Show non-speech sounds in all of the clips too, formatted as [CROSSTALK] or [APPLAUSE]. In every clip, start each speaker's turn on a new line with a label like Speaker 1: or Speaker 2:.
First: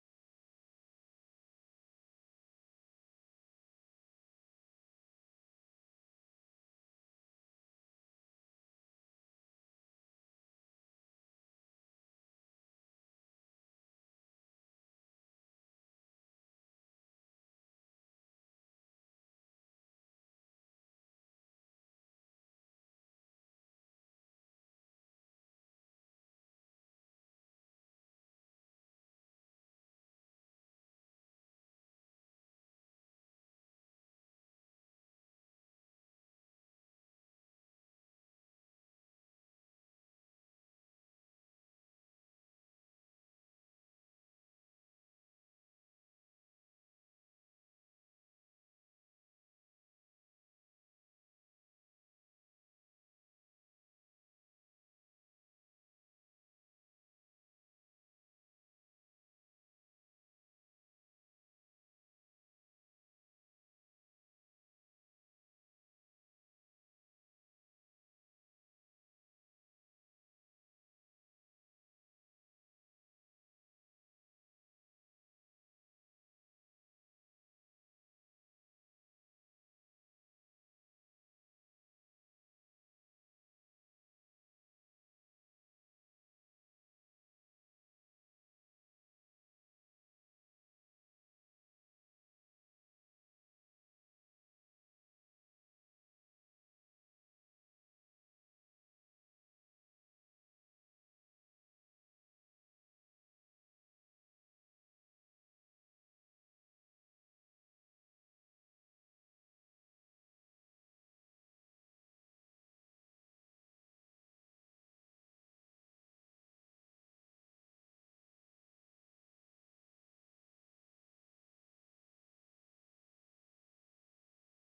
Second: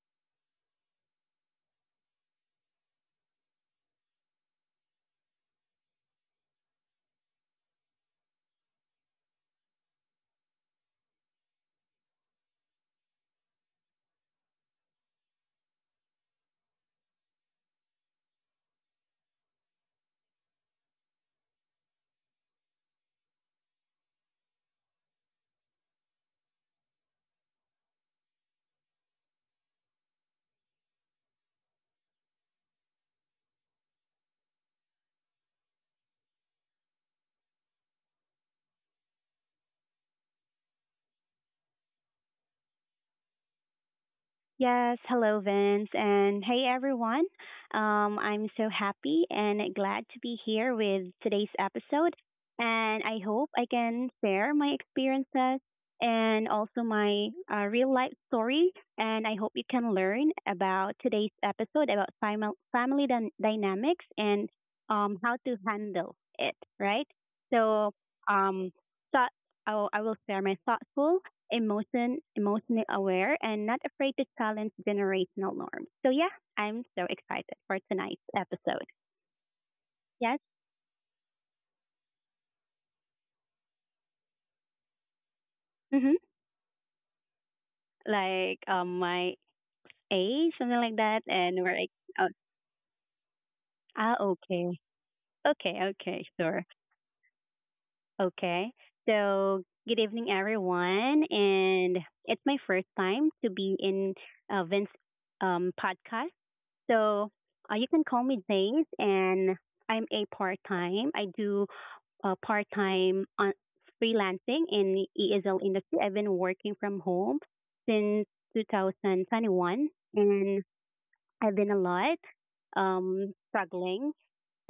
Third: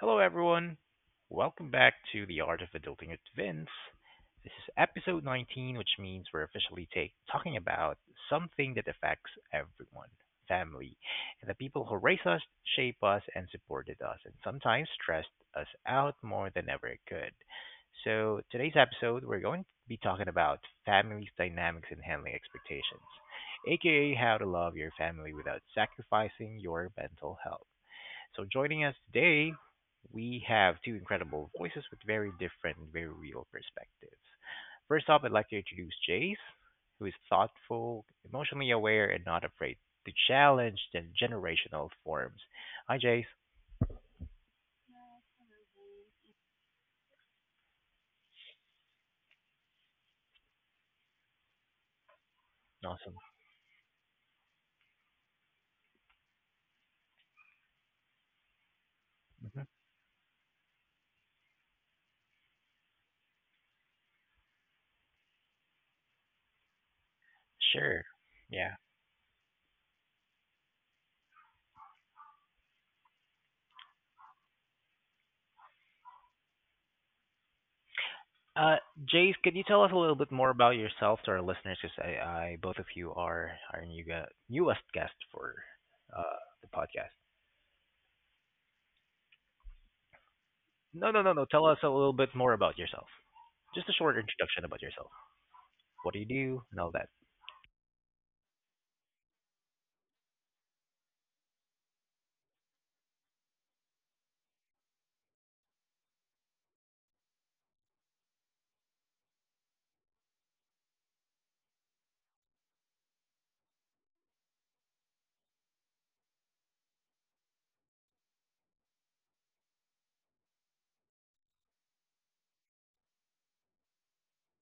Speaker 1: Hello, everyone. Welcome back to the Art of Adulting with Vince. This is episode 19, which means we're officially talking about something that affects everyone family, and the people who raise us, shape us, and supported us, and sometimes stressed us out more than ever it could. So, today's episode, we're going to be talking about family dynamics and handling expectations, aka how to love your family without sacrificing your mental health. So joining us today, we have two incredible voices with very different and very real perspectives. First off, I'd like to introduce Jace, who is thoughtful, emotionally aware, and not afraid to challenge the generational forms. Hi, Jace.
Speaker 2: Yes, hello Vince and hey everyone. I'm so happy and glad to be here with today's episode, and
Speaker 1: Awesome.
Speaker 2: I hope I can share my experiences and also my real life story, and I hope you
Speaker 1: hmm
Speaker 2: can learn about today's episode about family dynamics and how to handle it, right? So
Speaker 1: Sure.
Speaker 2: um,
Speaker 1: Yeah.
Speaker 2: thought, I will share my thoughtful, emotionally aware, and not afraid to challenge generational norms. So yeah, I'm so excited for tonight's
Speaker 1: Uh,
Speaker 2: episode.
Speaker 1: Jace, could you tell us a little bit
Speaker 2: Yes,
Speaker 1: more about yourself to our listeners? Because both of you are our newest guest for
Speaker 2: mm-hmm.
Speaker 1: uh, the podcast.
Speaker 2: Like, my age, something like
Speaker 1: No,
Speaker 2: that,
Speaker 1: no, no, no.
Speaker 2: and
Speaker 1: Tell
Speaker 2: we're
Speaker 1: us a
Speaker 2: like,
Speaker 1: little
Speaker 2: oh,
Speaker 1: bit more about yourself. Just a short introduction
Speaker 2: okay,
Speaker 1: about yourself.
Speaker 2: okay,
Speaker 1: What do
Speaker 2: okay,
Speaker 1: you do
Speaker 2: sure,
Speaker 1: and all that.
Speaker 2: okay. So good evening, everyone, and it's my first time to be in Vince podcast. So you can call me Zays, and I'm a part time. I do part time on freelancing in ESL industry. I've been working from home since 2021, and I've been a lot struggling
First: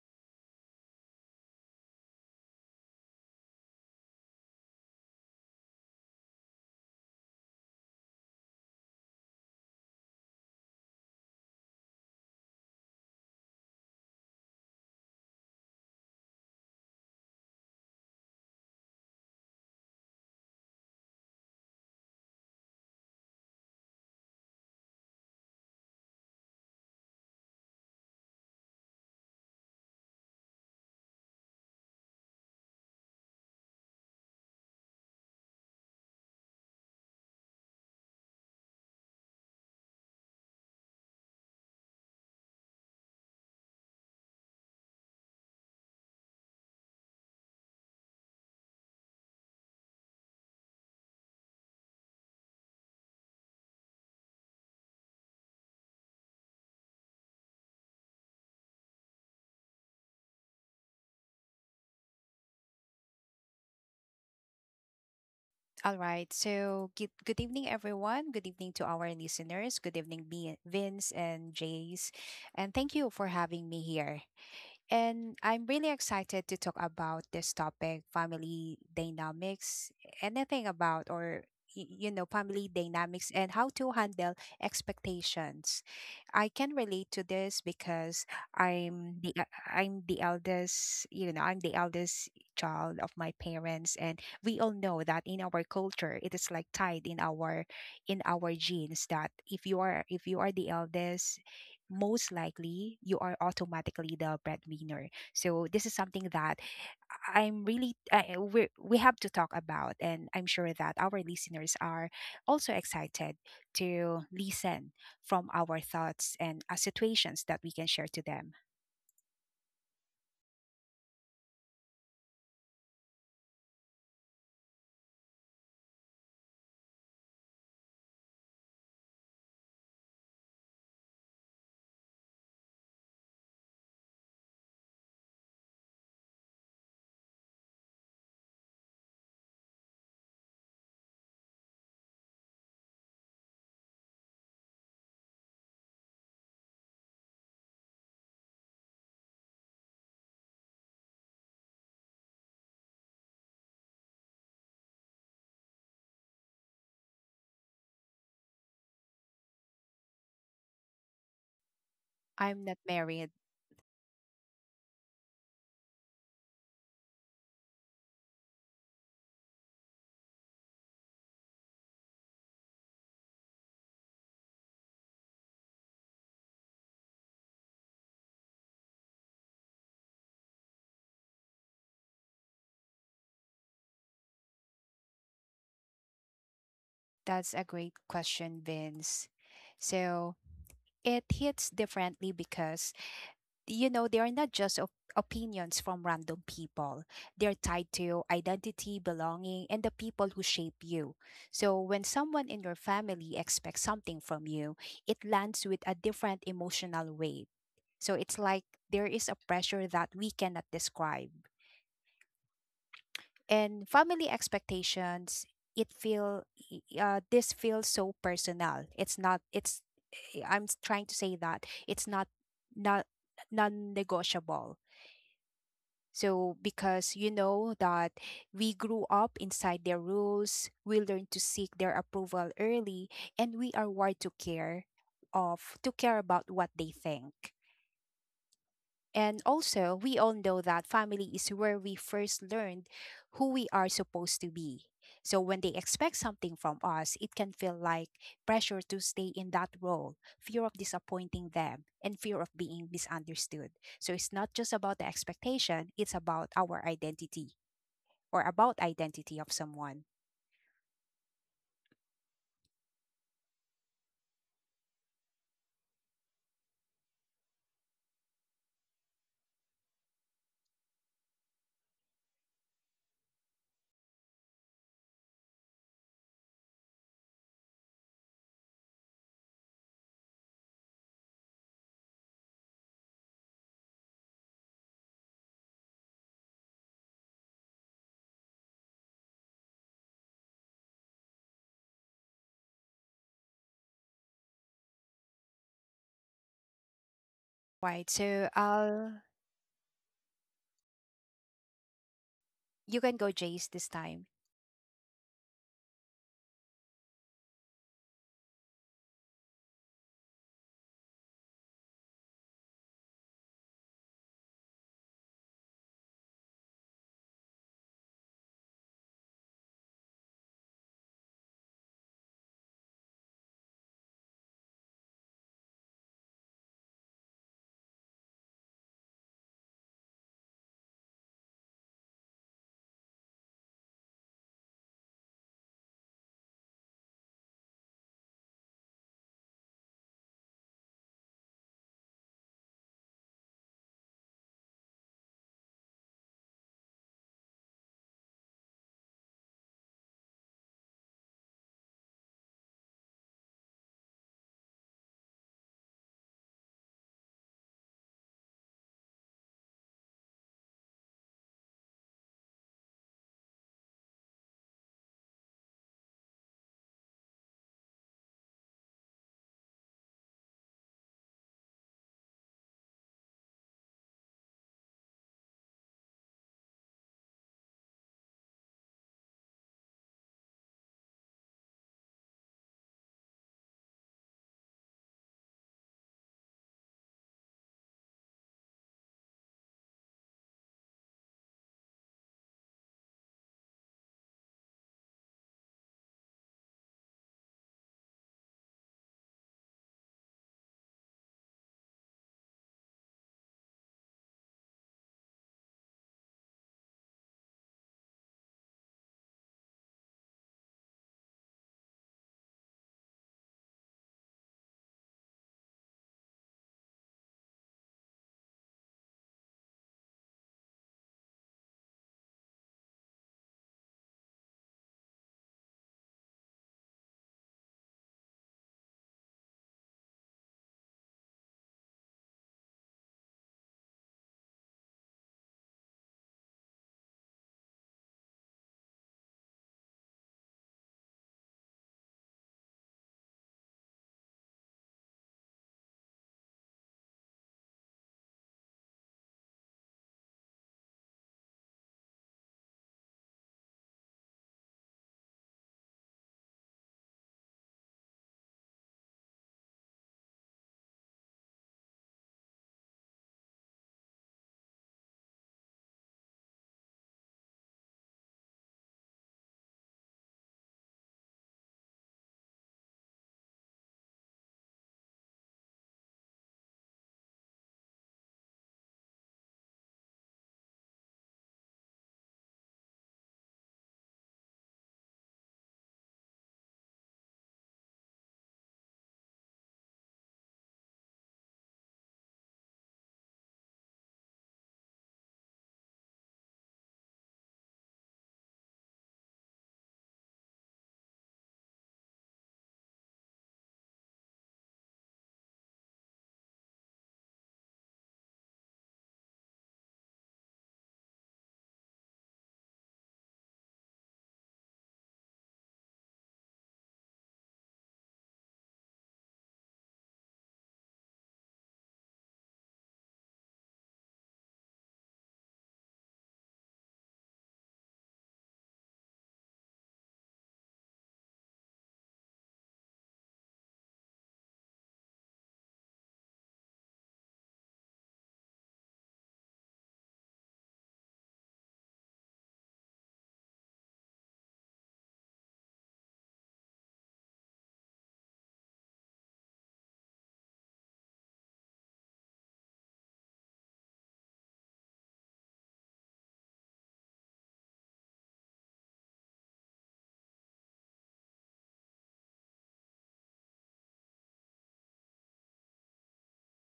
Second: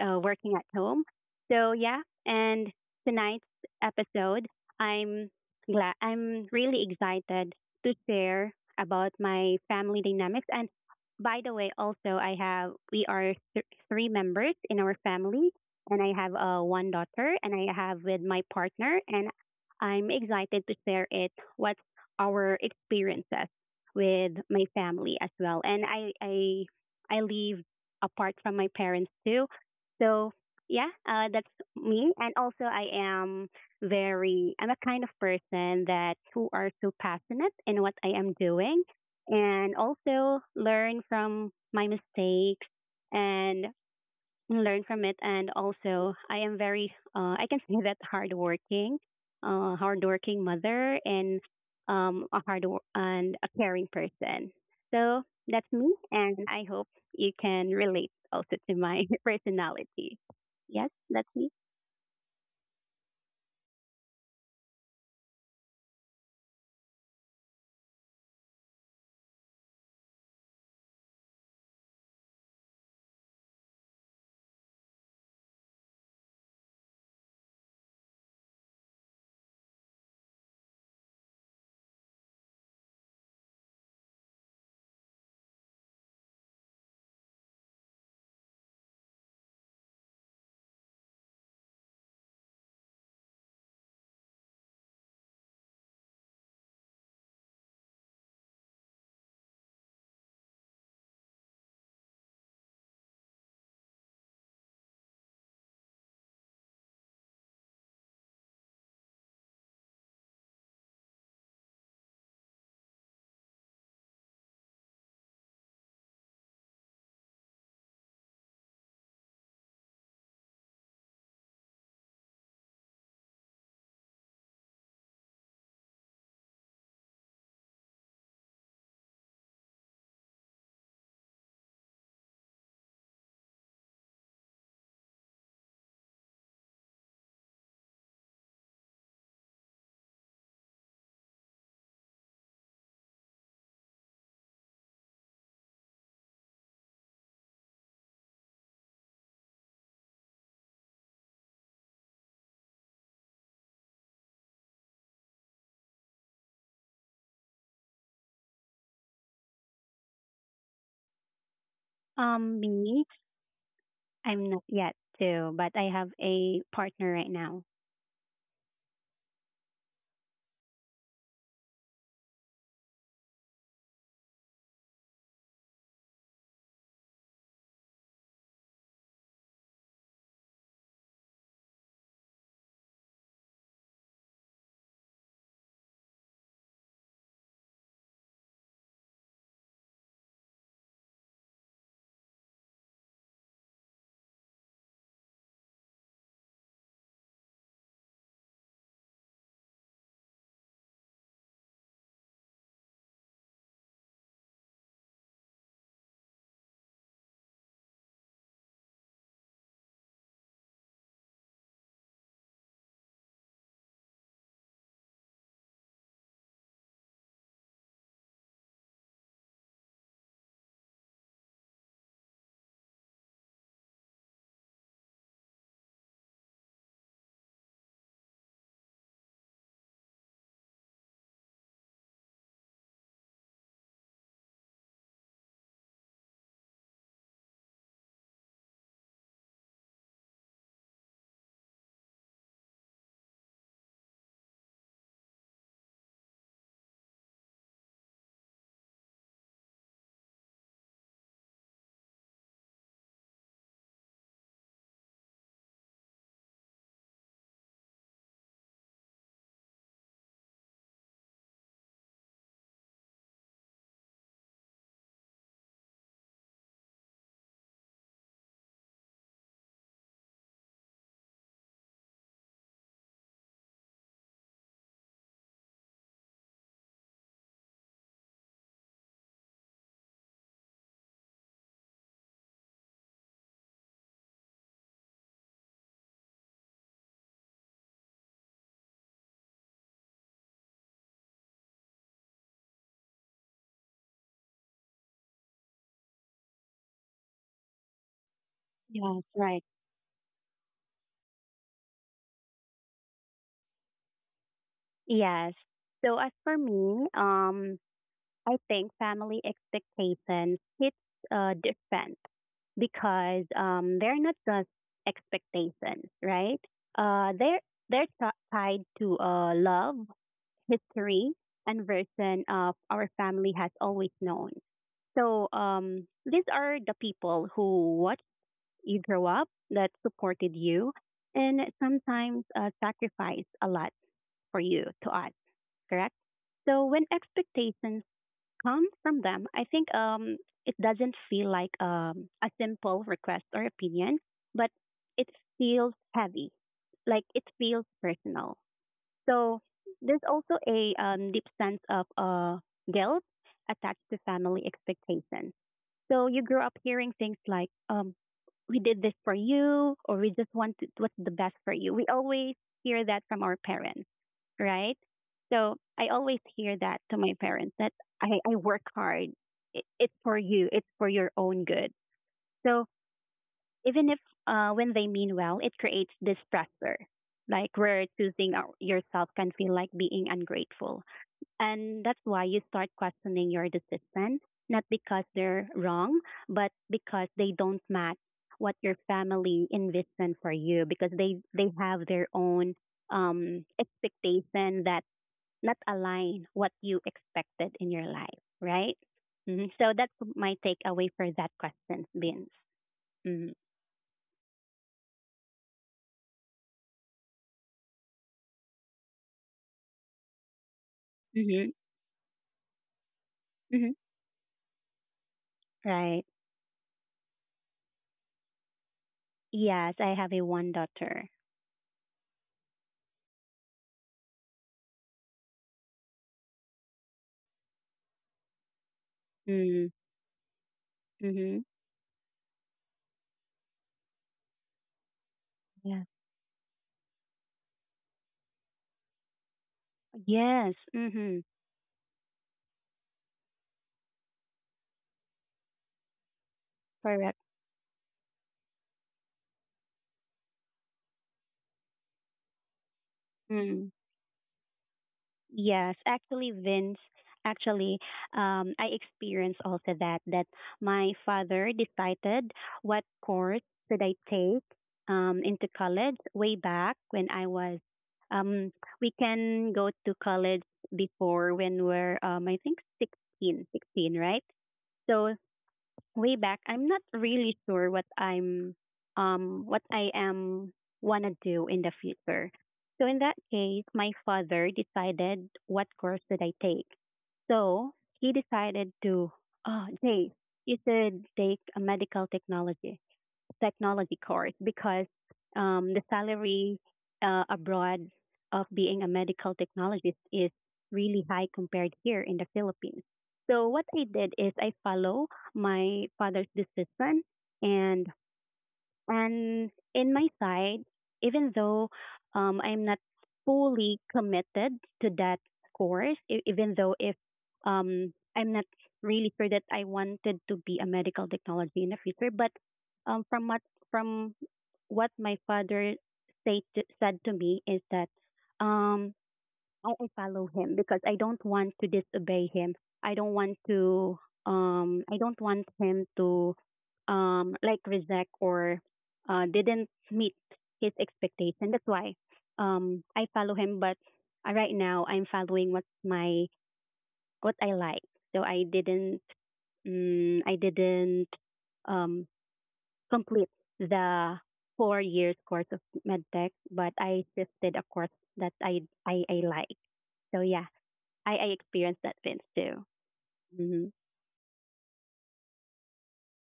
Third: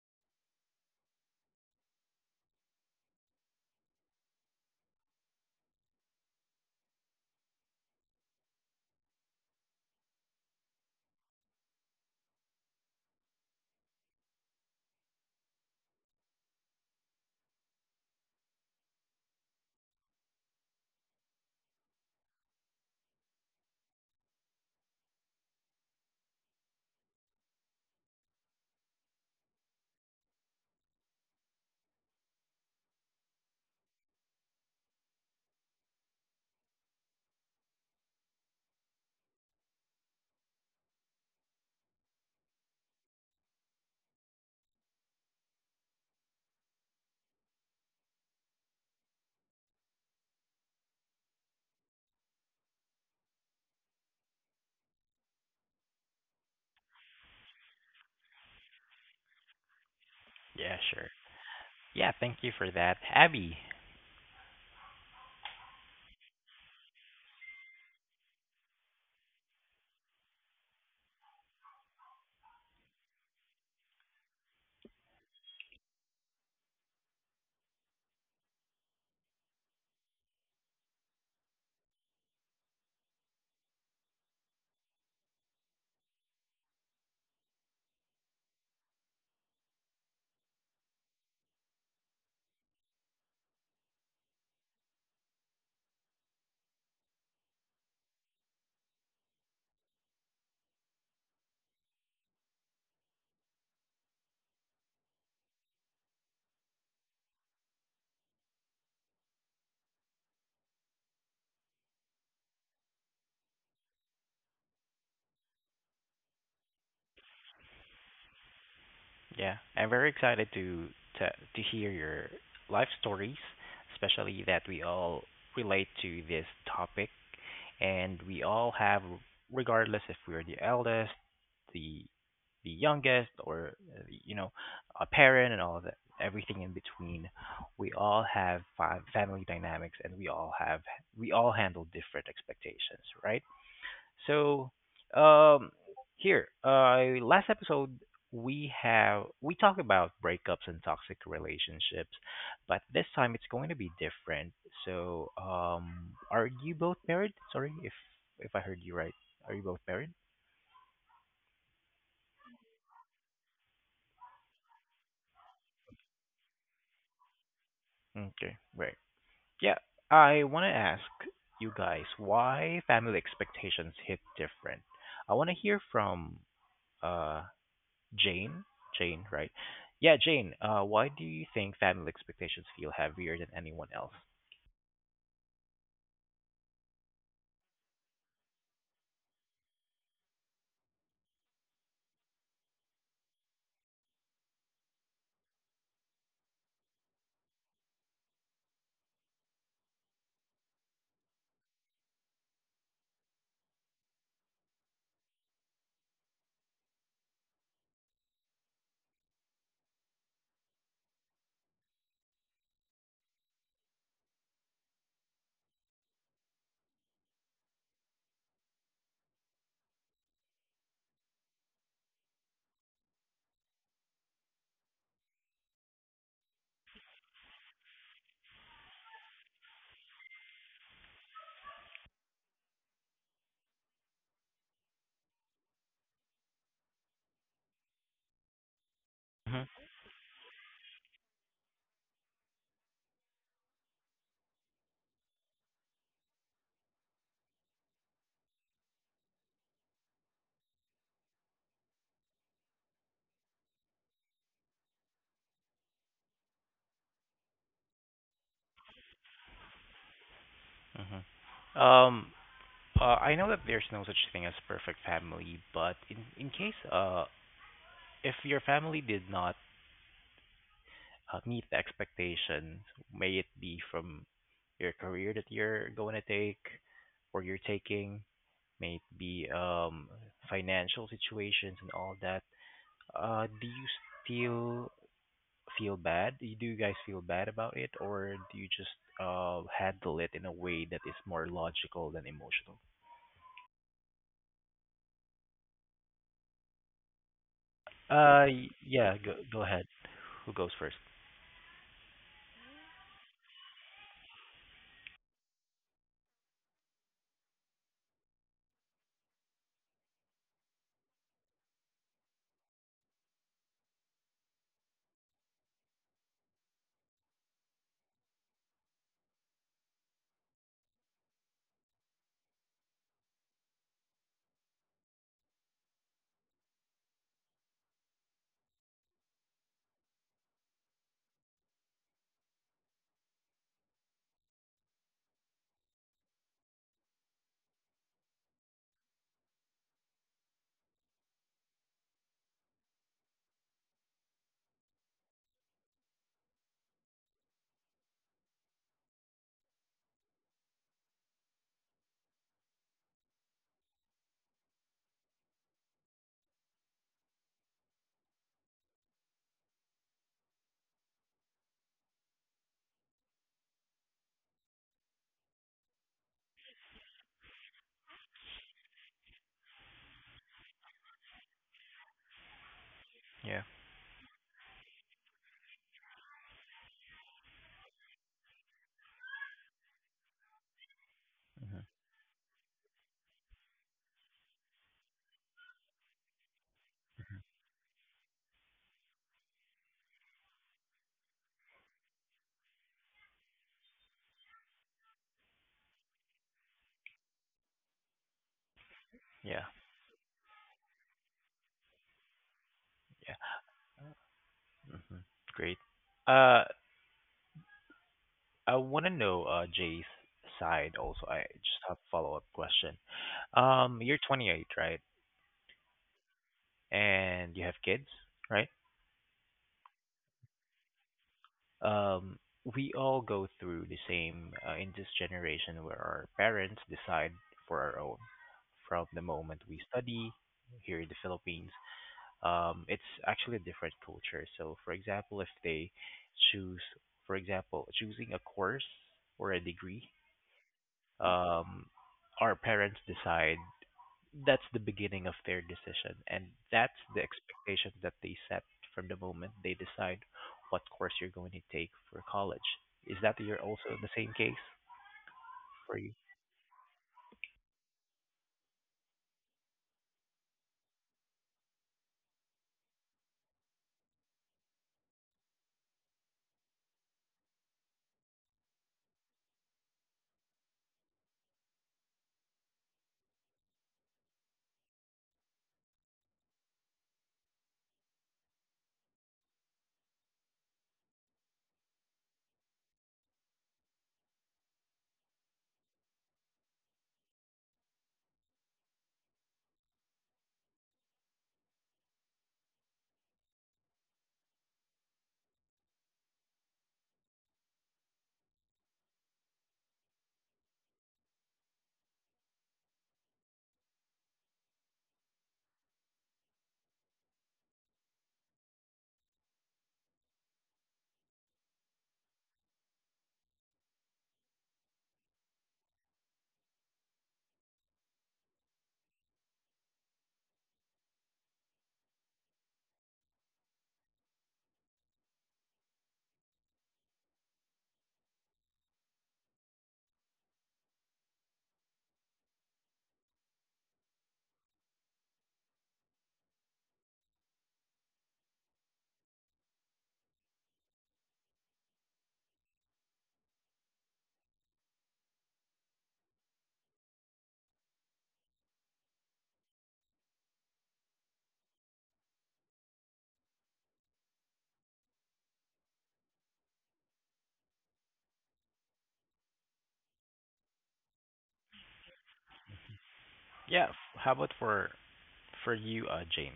Speaker 2: working at home. So yeah, and tonight's episode, I'm I'm really excited to share about my family dynamics. And by the way, also I have we are three members in our family, and I have one daughter, and I have with my partner, and I'm excited to share it. What's our experiences with my family as well, and I live apart from my parents too, so yeah, that's me. And also, I'm a kind of person that who are so passionate in what I am doing, and also learn from my mistakes, and and learn from it. And also, I can say that hardworking, hardworking mother, and and a caring person. So that's me, and I hope you can relate also to my [LAUGHS] personality.
Speaker 1: Yeah,
Speaker 2: Yes,
Speaker 1: sure.
Speaker 2: that's me.
Speaker 1: Yeah, thank you for that, Abby.
Speaker 3: All right. So, good evening, everyone. Good evening to our listeners. Good evening, Vince and Jace. And thank you for having me here. And I'm really excited to talk about this topic family dynamics, anything about or family dynamics and how to handle expectations. I can relate to this because I'm the eldest. I'm the eldest child of my parents, and we all know that in our culture it is like tied in our genes that if you are the eldest, most likely you are automatically the breadwinner. So this is something that I'm really I, we have to talk about, and I'm sure that our listeners are also excited to listen from our thoughts and situations that we can share to them.
Speaker 1: Yeah, I'm very excited to to hear your life stories, especially that we all relate to this topic, and we all have, regardless if we're the eldest, the the youngest, or you know, a parent, and all of that, everything in between. We all have family dynamics, and we all handle different expectations, right? So, um, here, last episode we talked about breakups and toxic relationships, but this time it's going to be different. So, are you both married? Sorry if I heard you right. Are you both married?
Speaker 3: I'm not
Speaker 2: Me,
Speaker 3: married.
Speaker 2: I'm not yet too, but I have a partner right now.
Speaker 1: Okay, right. Yeah, I want to ask you guys why family expectations hit different. I want to hear from uh Jane? Jane, right? Yeah, Jane, why do you think family expectations feel heavier than anyone else?
Speaker 3: That's a great question, Vince. So it hits differently because they are not just opinions from random people. They're tied to identity, belonging, and the people who shape you. So when someone in your family expects something from you, it lands with a different emotional weight. So it's like there is a pressure that we cannot describe. And family expectations, it feel this feels so personal. It's not. It's eh, I'm s- Trying to say that it's not non-negotiable. So, because you know that we grew up inside their rules, we learn to seek their approval early, and we are wired to care of to care about what they think. And
Speaker 1: Mhm,
Speaker 3: also, we all know that family is where we first learned who we are supposed to be. So, when they expect something from us, it can feel like pressure to stay in that role, fear of disappointing them, and fear of being misunderstood. So, it's not just about the expectation, it's about our identity or about identity of someone.
Speaker 1: mhm. Um, I know that there's no such thing as perfect family, but in case if your family did not meet the expectations, may it be from your career that you're going to take or you're taking, may it be financial situations and all that, do you still feel bad? Do you guys feel bad about it, or do you just handle it in a way that is more logical than emotional?
Speaker 3: Right. So,
Speaker 1: Yeah,
Speaker 3: I'll
Speaker 2: Yes,
Speaker 1: go
Speaker 2: right.
Speaker 1: ahead. Who goes first?
Speaker 3: you can go Jace this time.
Speaker 2: Yes. So as for me, I think family expectations hits different, because they're not just expectations, right? They're tied to love, history, and version of our family has always known. So these are the people who watched you grow up, that supported you, and sometimes sacrificed a lot for you to us, correct? So when expectations come from them, I think it doesn't feel like a simple request or opinion, but it feels heavy, like it feels personal. So there's also a deep sense of guilt attached to family expectations. So you grow up hearing things like, we did this for you, or we just want to, what's the best for you. We always hear that from our parents, right? So I always hear that to my parents that I work hard. It's for you. It's for your own good. So
Speaker 1: Yeah,
Speaker 2: even if when they mean well, it creates this pressure, like where choosing yourself can feel like being ungrateful, and that's why you start questioning your decisions, not because they're wrong, but because they don't match what your family envisioned for you, because they have their own expectation that not align what you expected in your life, right?
Speaker 1: yeah,
Speaker 2: So that's my takeaway for that question, Vince.
Speaker 1: yeah. Hmm. Great. Uh, I want to know Jay's side also. I
Speaker 2: Mm-hmm.
Speaker 1: just have a follow up question.
Speaker 2: Hmm.
Speaker 1: You're 28, right?
Speaker 2: Right.
Speaker 1: And you have kids, right?
Speaker 2: Yes, I have a one daughter.
Speaker 1: Um, we all go through the same in this generation where our parents decide for our own. From the moment we
Speaker 2: Mm-hmm.
Speaker 1: study here in the Philippines, it's actually a different culture. So, for example, if they
Speaker 2: Yes.
Speaker 1: choose, for example, choosing a course or a degree,
Speaker 2: Yes. Mm-hmm.
Speaker 1: um, our parents decide that's the beginning of their decision and that's the
Speaker 2: Correct.
Speaker 1: expectation that they set from the moment they decide what course you're going to take for college is that you're
Speaker 2: Mm-hmm.
Speaker 1: also the same case
Speaker 2: Yes,
Speaker 1: for you
Speaker 2: actually, Vince, actually, I experienced also that my father decided what course should I take into college way back when I was. Um, we can go to college before when we're I think 16, 16, right? So way back, I'm not really sure what I am wanna do in the future. So in that case, my father decided what course should I take. So he decided to, oh, Jay, you should take a medical technology course, because the salary abroad of being a medical technologist is really high compared here in the Philippines. So what I did is I follow my father's decision, and and in my side, even though I'm not fully committed to that course, even though if I'm not really sure that I wanted to be a medical technology in the future, but um, from what from what my father said to me is that um, I follow him because I don't want to disobey him. I don't want to I don't want him to like reject, or didn't meet his expectation. That's why I follow him, but right now I'm following what I like. So I didn't um, complete the 4 years course of medtech, but I shifted a course that I like. So yeah, I experienced that Vince too. Mm-hmm.
Speaker 1: yeah how about for you jane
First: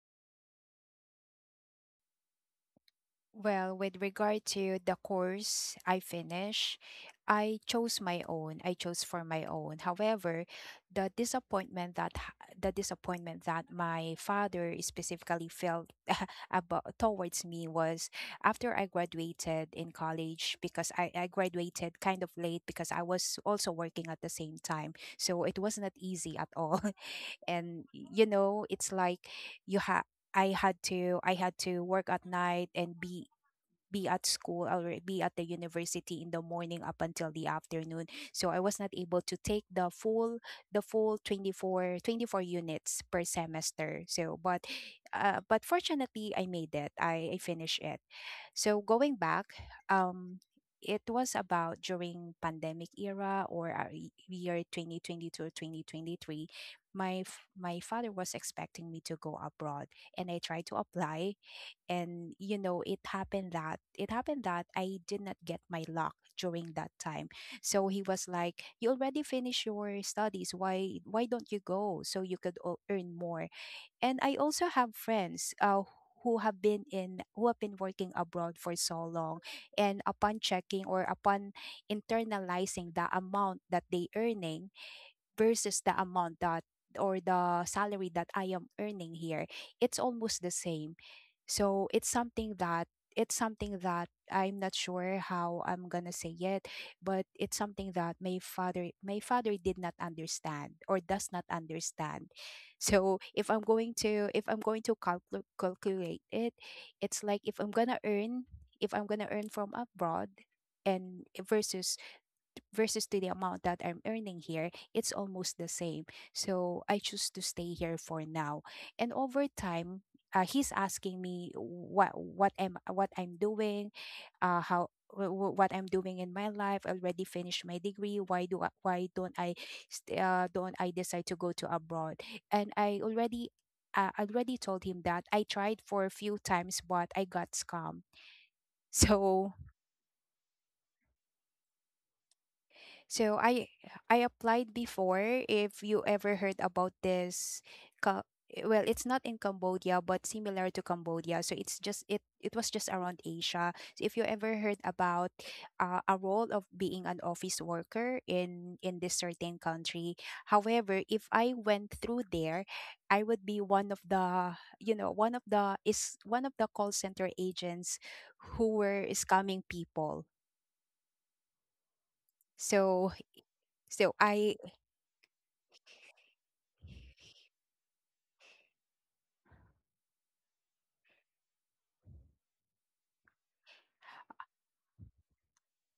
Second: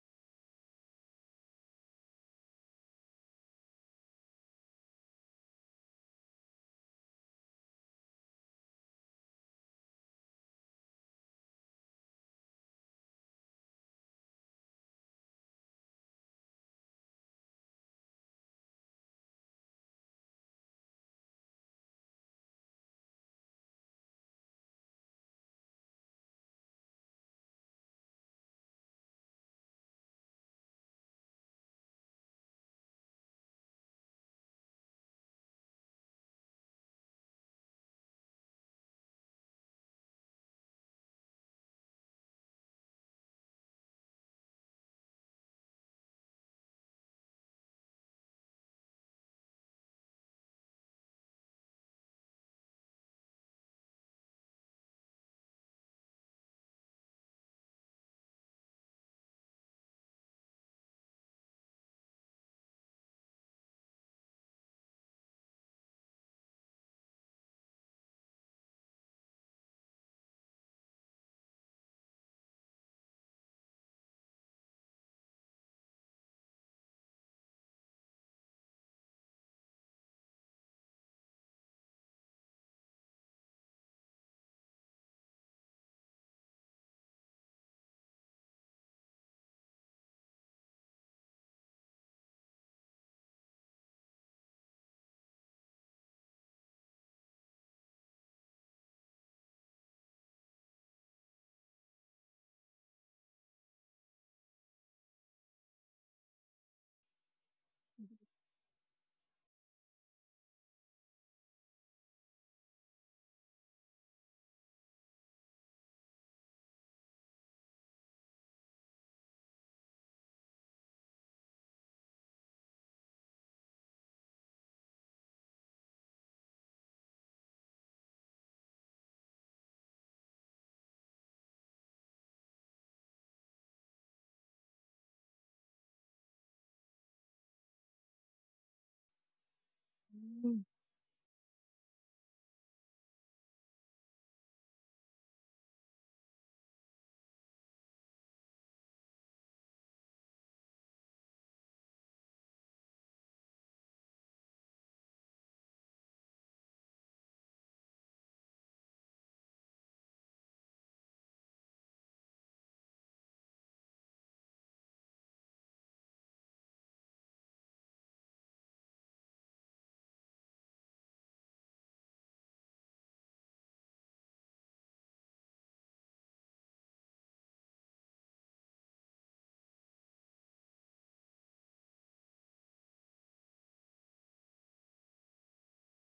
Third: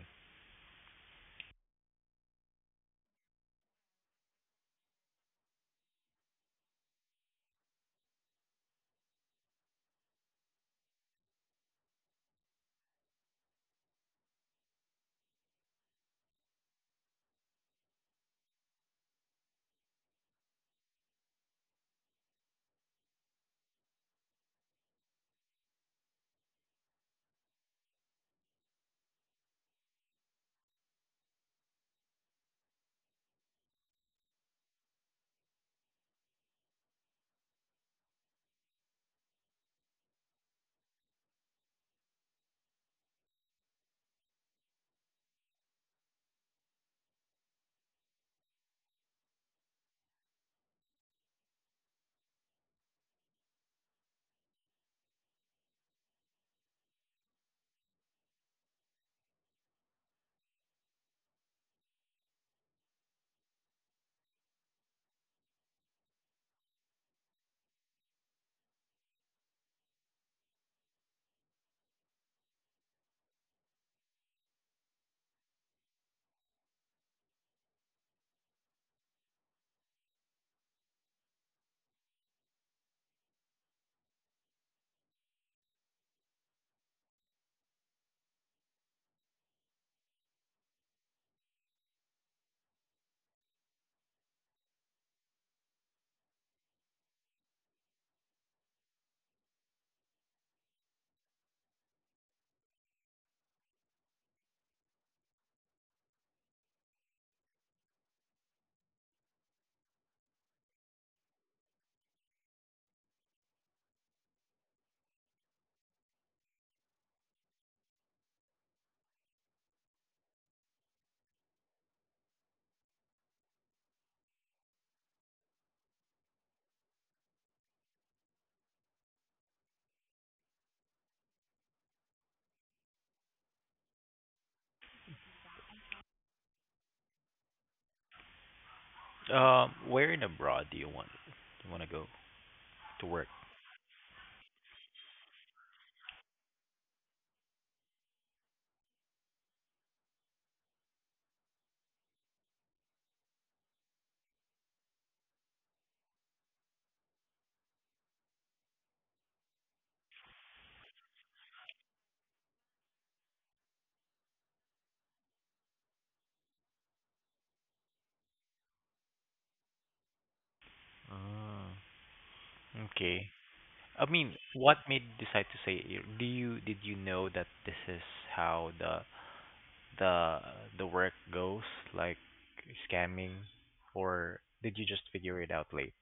Speaker 3: Well, with regard to the course I finish, I chose my own. I chose for my own. However, the disappointment that my father specifically felt [LAUGHS] about towards me was after I graduated in college because I graduated kind of late because I was also working at the same time. So it was not easy at all. [LAUGHS] And you know, it's like you have I had to work at night and be at school or be at the university in the morning up until the afternoon, so I was not able to take the full 24 24 units per semester. So but fortunately I made I finished it. So going back, um it was about during pandemic era or year 2022 or 2023. My father was expecting me to go abroad, and I tried to apply. And you know it happened that I did not get my lock during that time. So he was like, you already finished your studies, why don't you go so you could earn more. And I also have friends who have been working abroad for so long, and upon checking or upon internalizing the amount that they earning versus the amount that or the salary that I am earning here, it's almost the same. So it's something that I'm not sure how I'm gonna say it, but it's something that my father did not understand or does not understand. So if I'm going to calculate it, it's like if I'm gonna earn from abroad and versus to the amount that I'm earning here, it's almost the same. So I choose to stay here for now. And over time, he's asking me what I'm doing, what I'm doing in my life. Already finished my degree. Why don't I decide to go to abroad? And I already told him that I tried for a few times, but I got scammed. [LAUGHS] So
Speaker 1: where in
Speaker 2: Mm.
Speaker 1: abroad do you want to go to work
Speaker 3: So I applied before, if you ever heard about this. Ca- well, it's not in Cambodia but similar to Cambodia, so it's just it was just around Asia. So if you ever heard about a role of being an office worker in this certain country. However, if I went through there, I would be one of the you know one of the is one of the call center agents who were scamming people.
Speaker 1: Ah,
Speaker 3: So
Speaker 1: okay. I
Speaker 3: so
Speaker 1: mean,
Speaker 3: I
Speaker 1: what made you decide to say it? Do you, did you know that this is how the the work goes, like scamming, or did you just figure it out late?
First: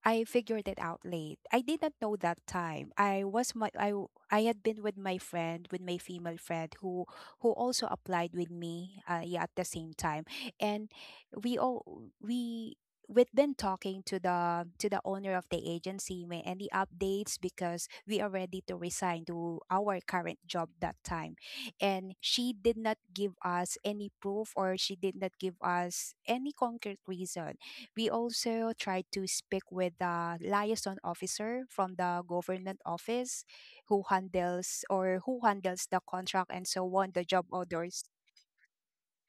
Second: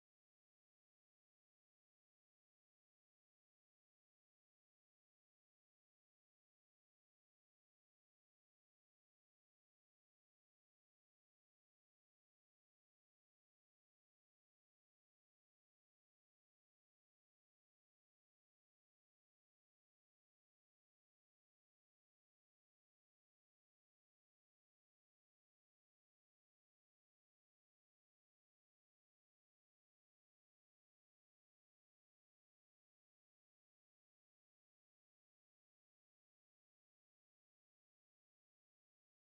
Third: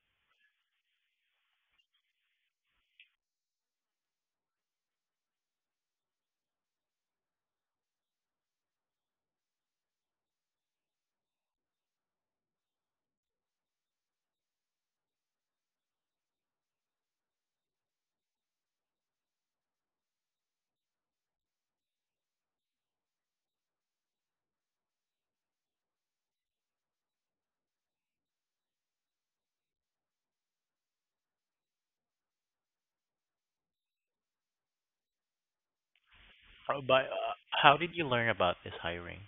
Speaker 3: I figured it out late. I didn't know that time. I was my I w- I had been with my friend, with my female friend who also applied with me yeah, at the same time. And we all we we've been talking to the owner of the agency may any updates because we are ready to resign to our current job that time, and she did not give us any proof or she did not give us any concrete reason. We also tried to speak with the liaison officer from the government office who handles the contract and
Speaker 1: Uh,
Speaker 3: so
Speaker 1: But
Speaker 3: on, the
Speaker 1: uh,
Speaker 3: job
Speaker 1: how did
Speaker 3: orders.
Speaker 1: you learn about this hiring?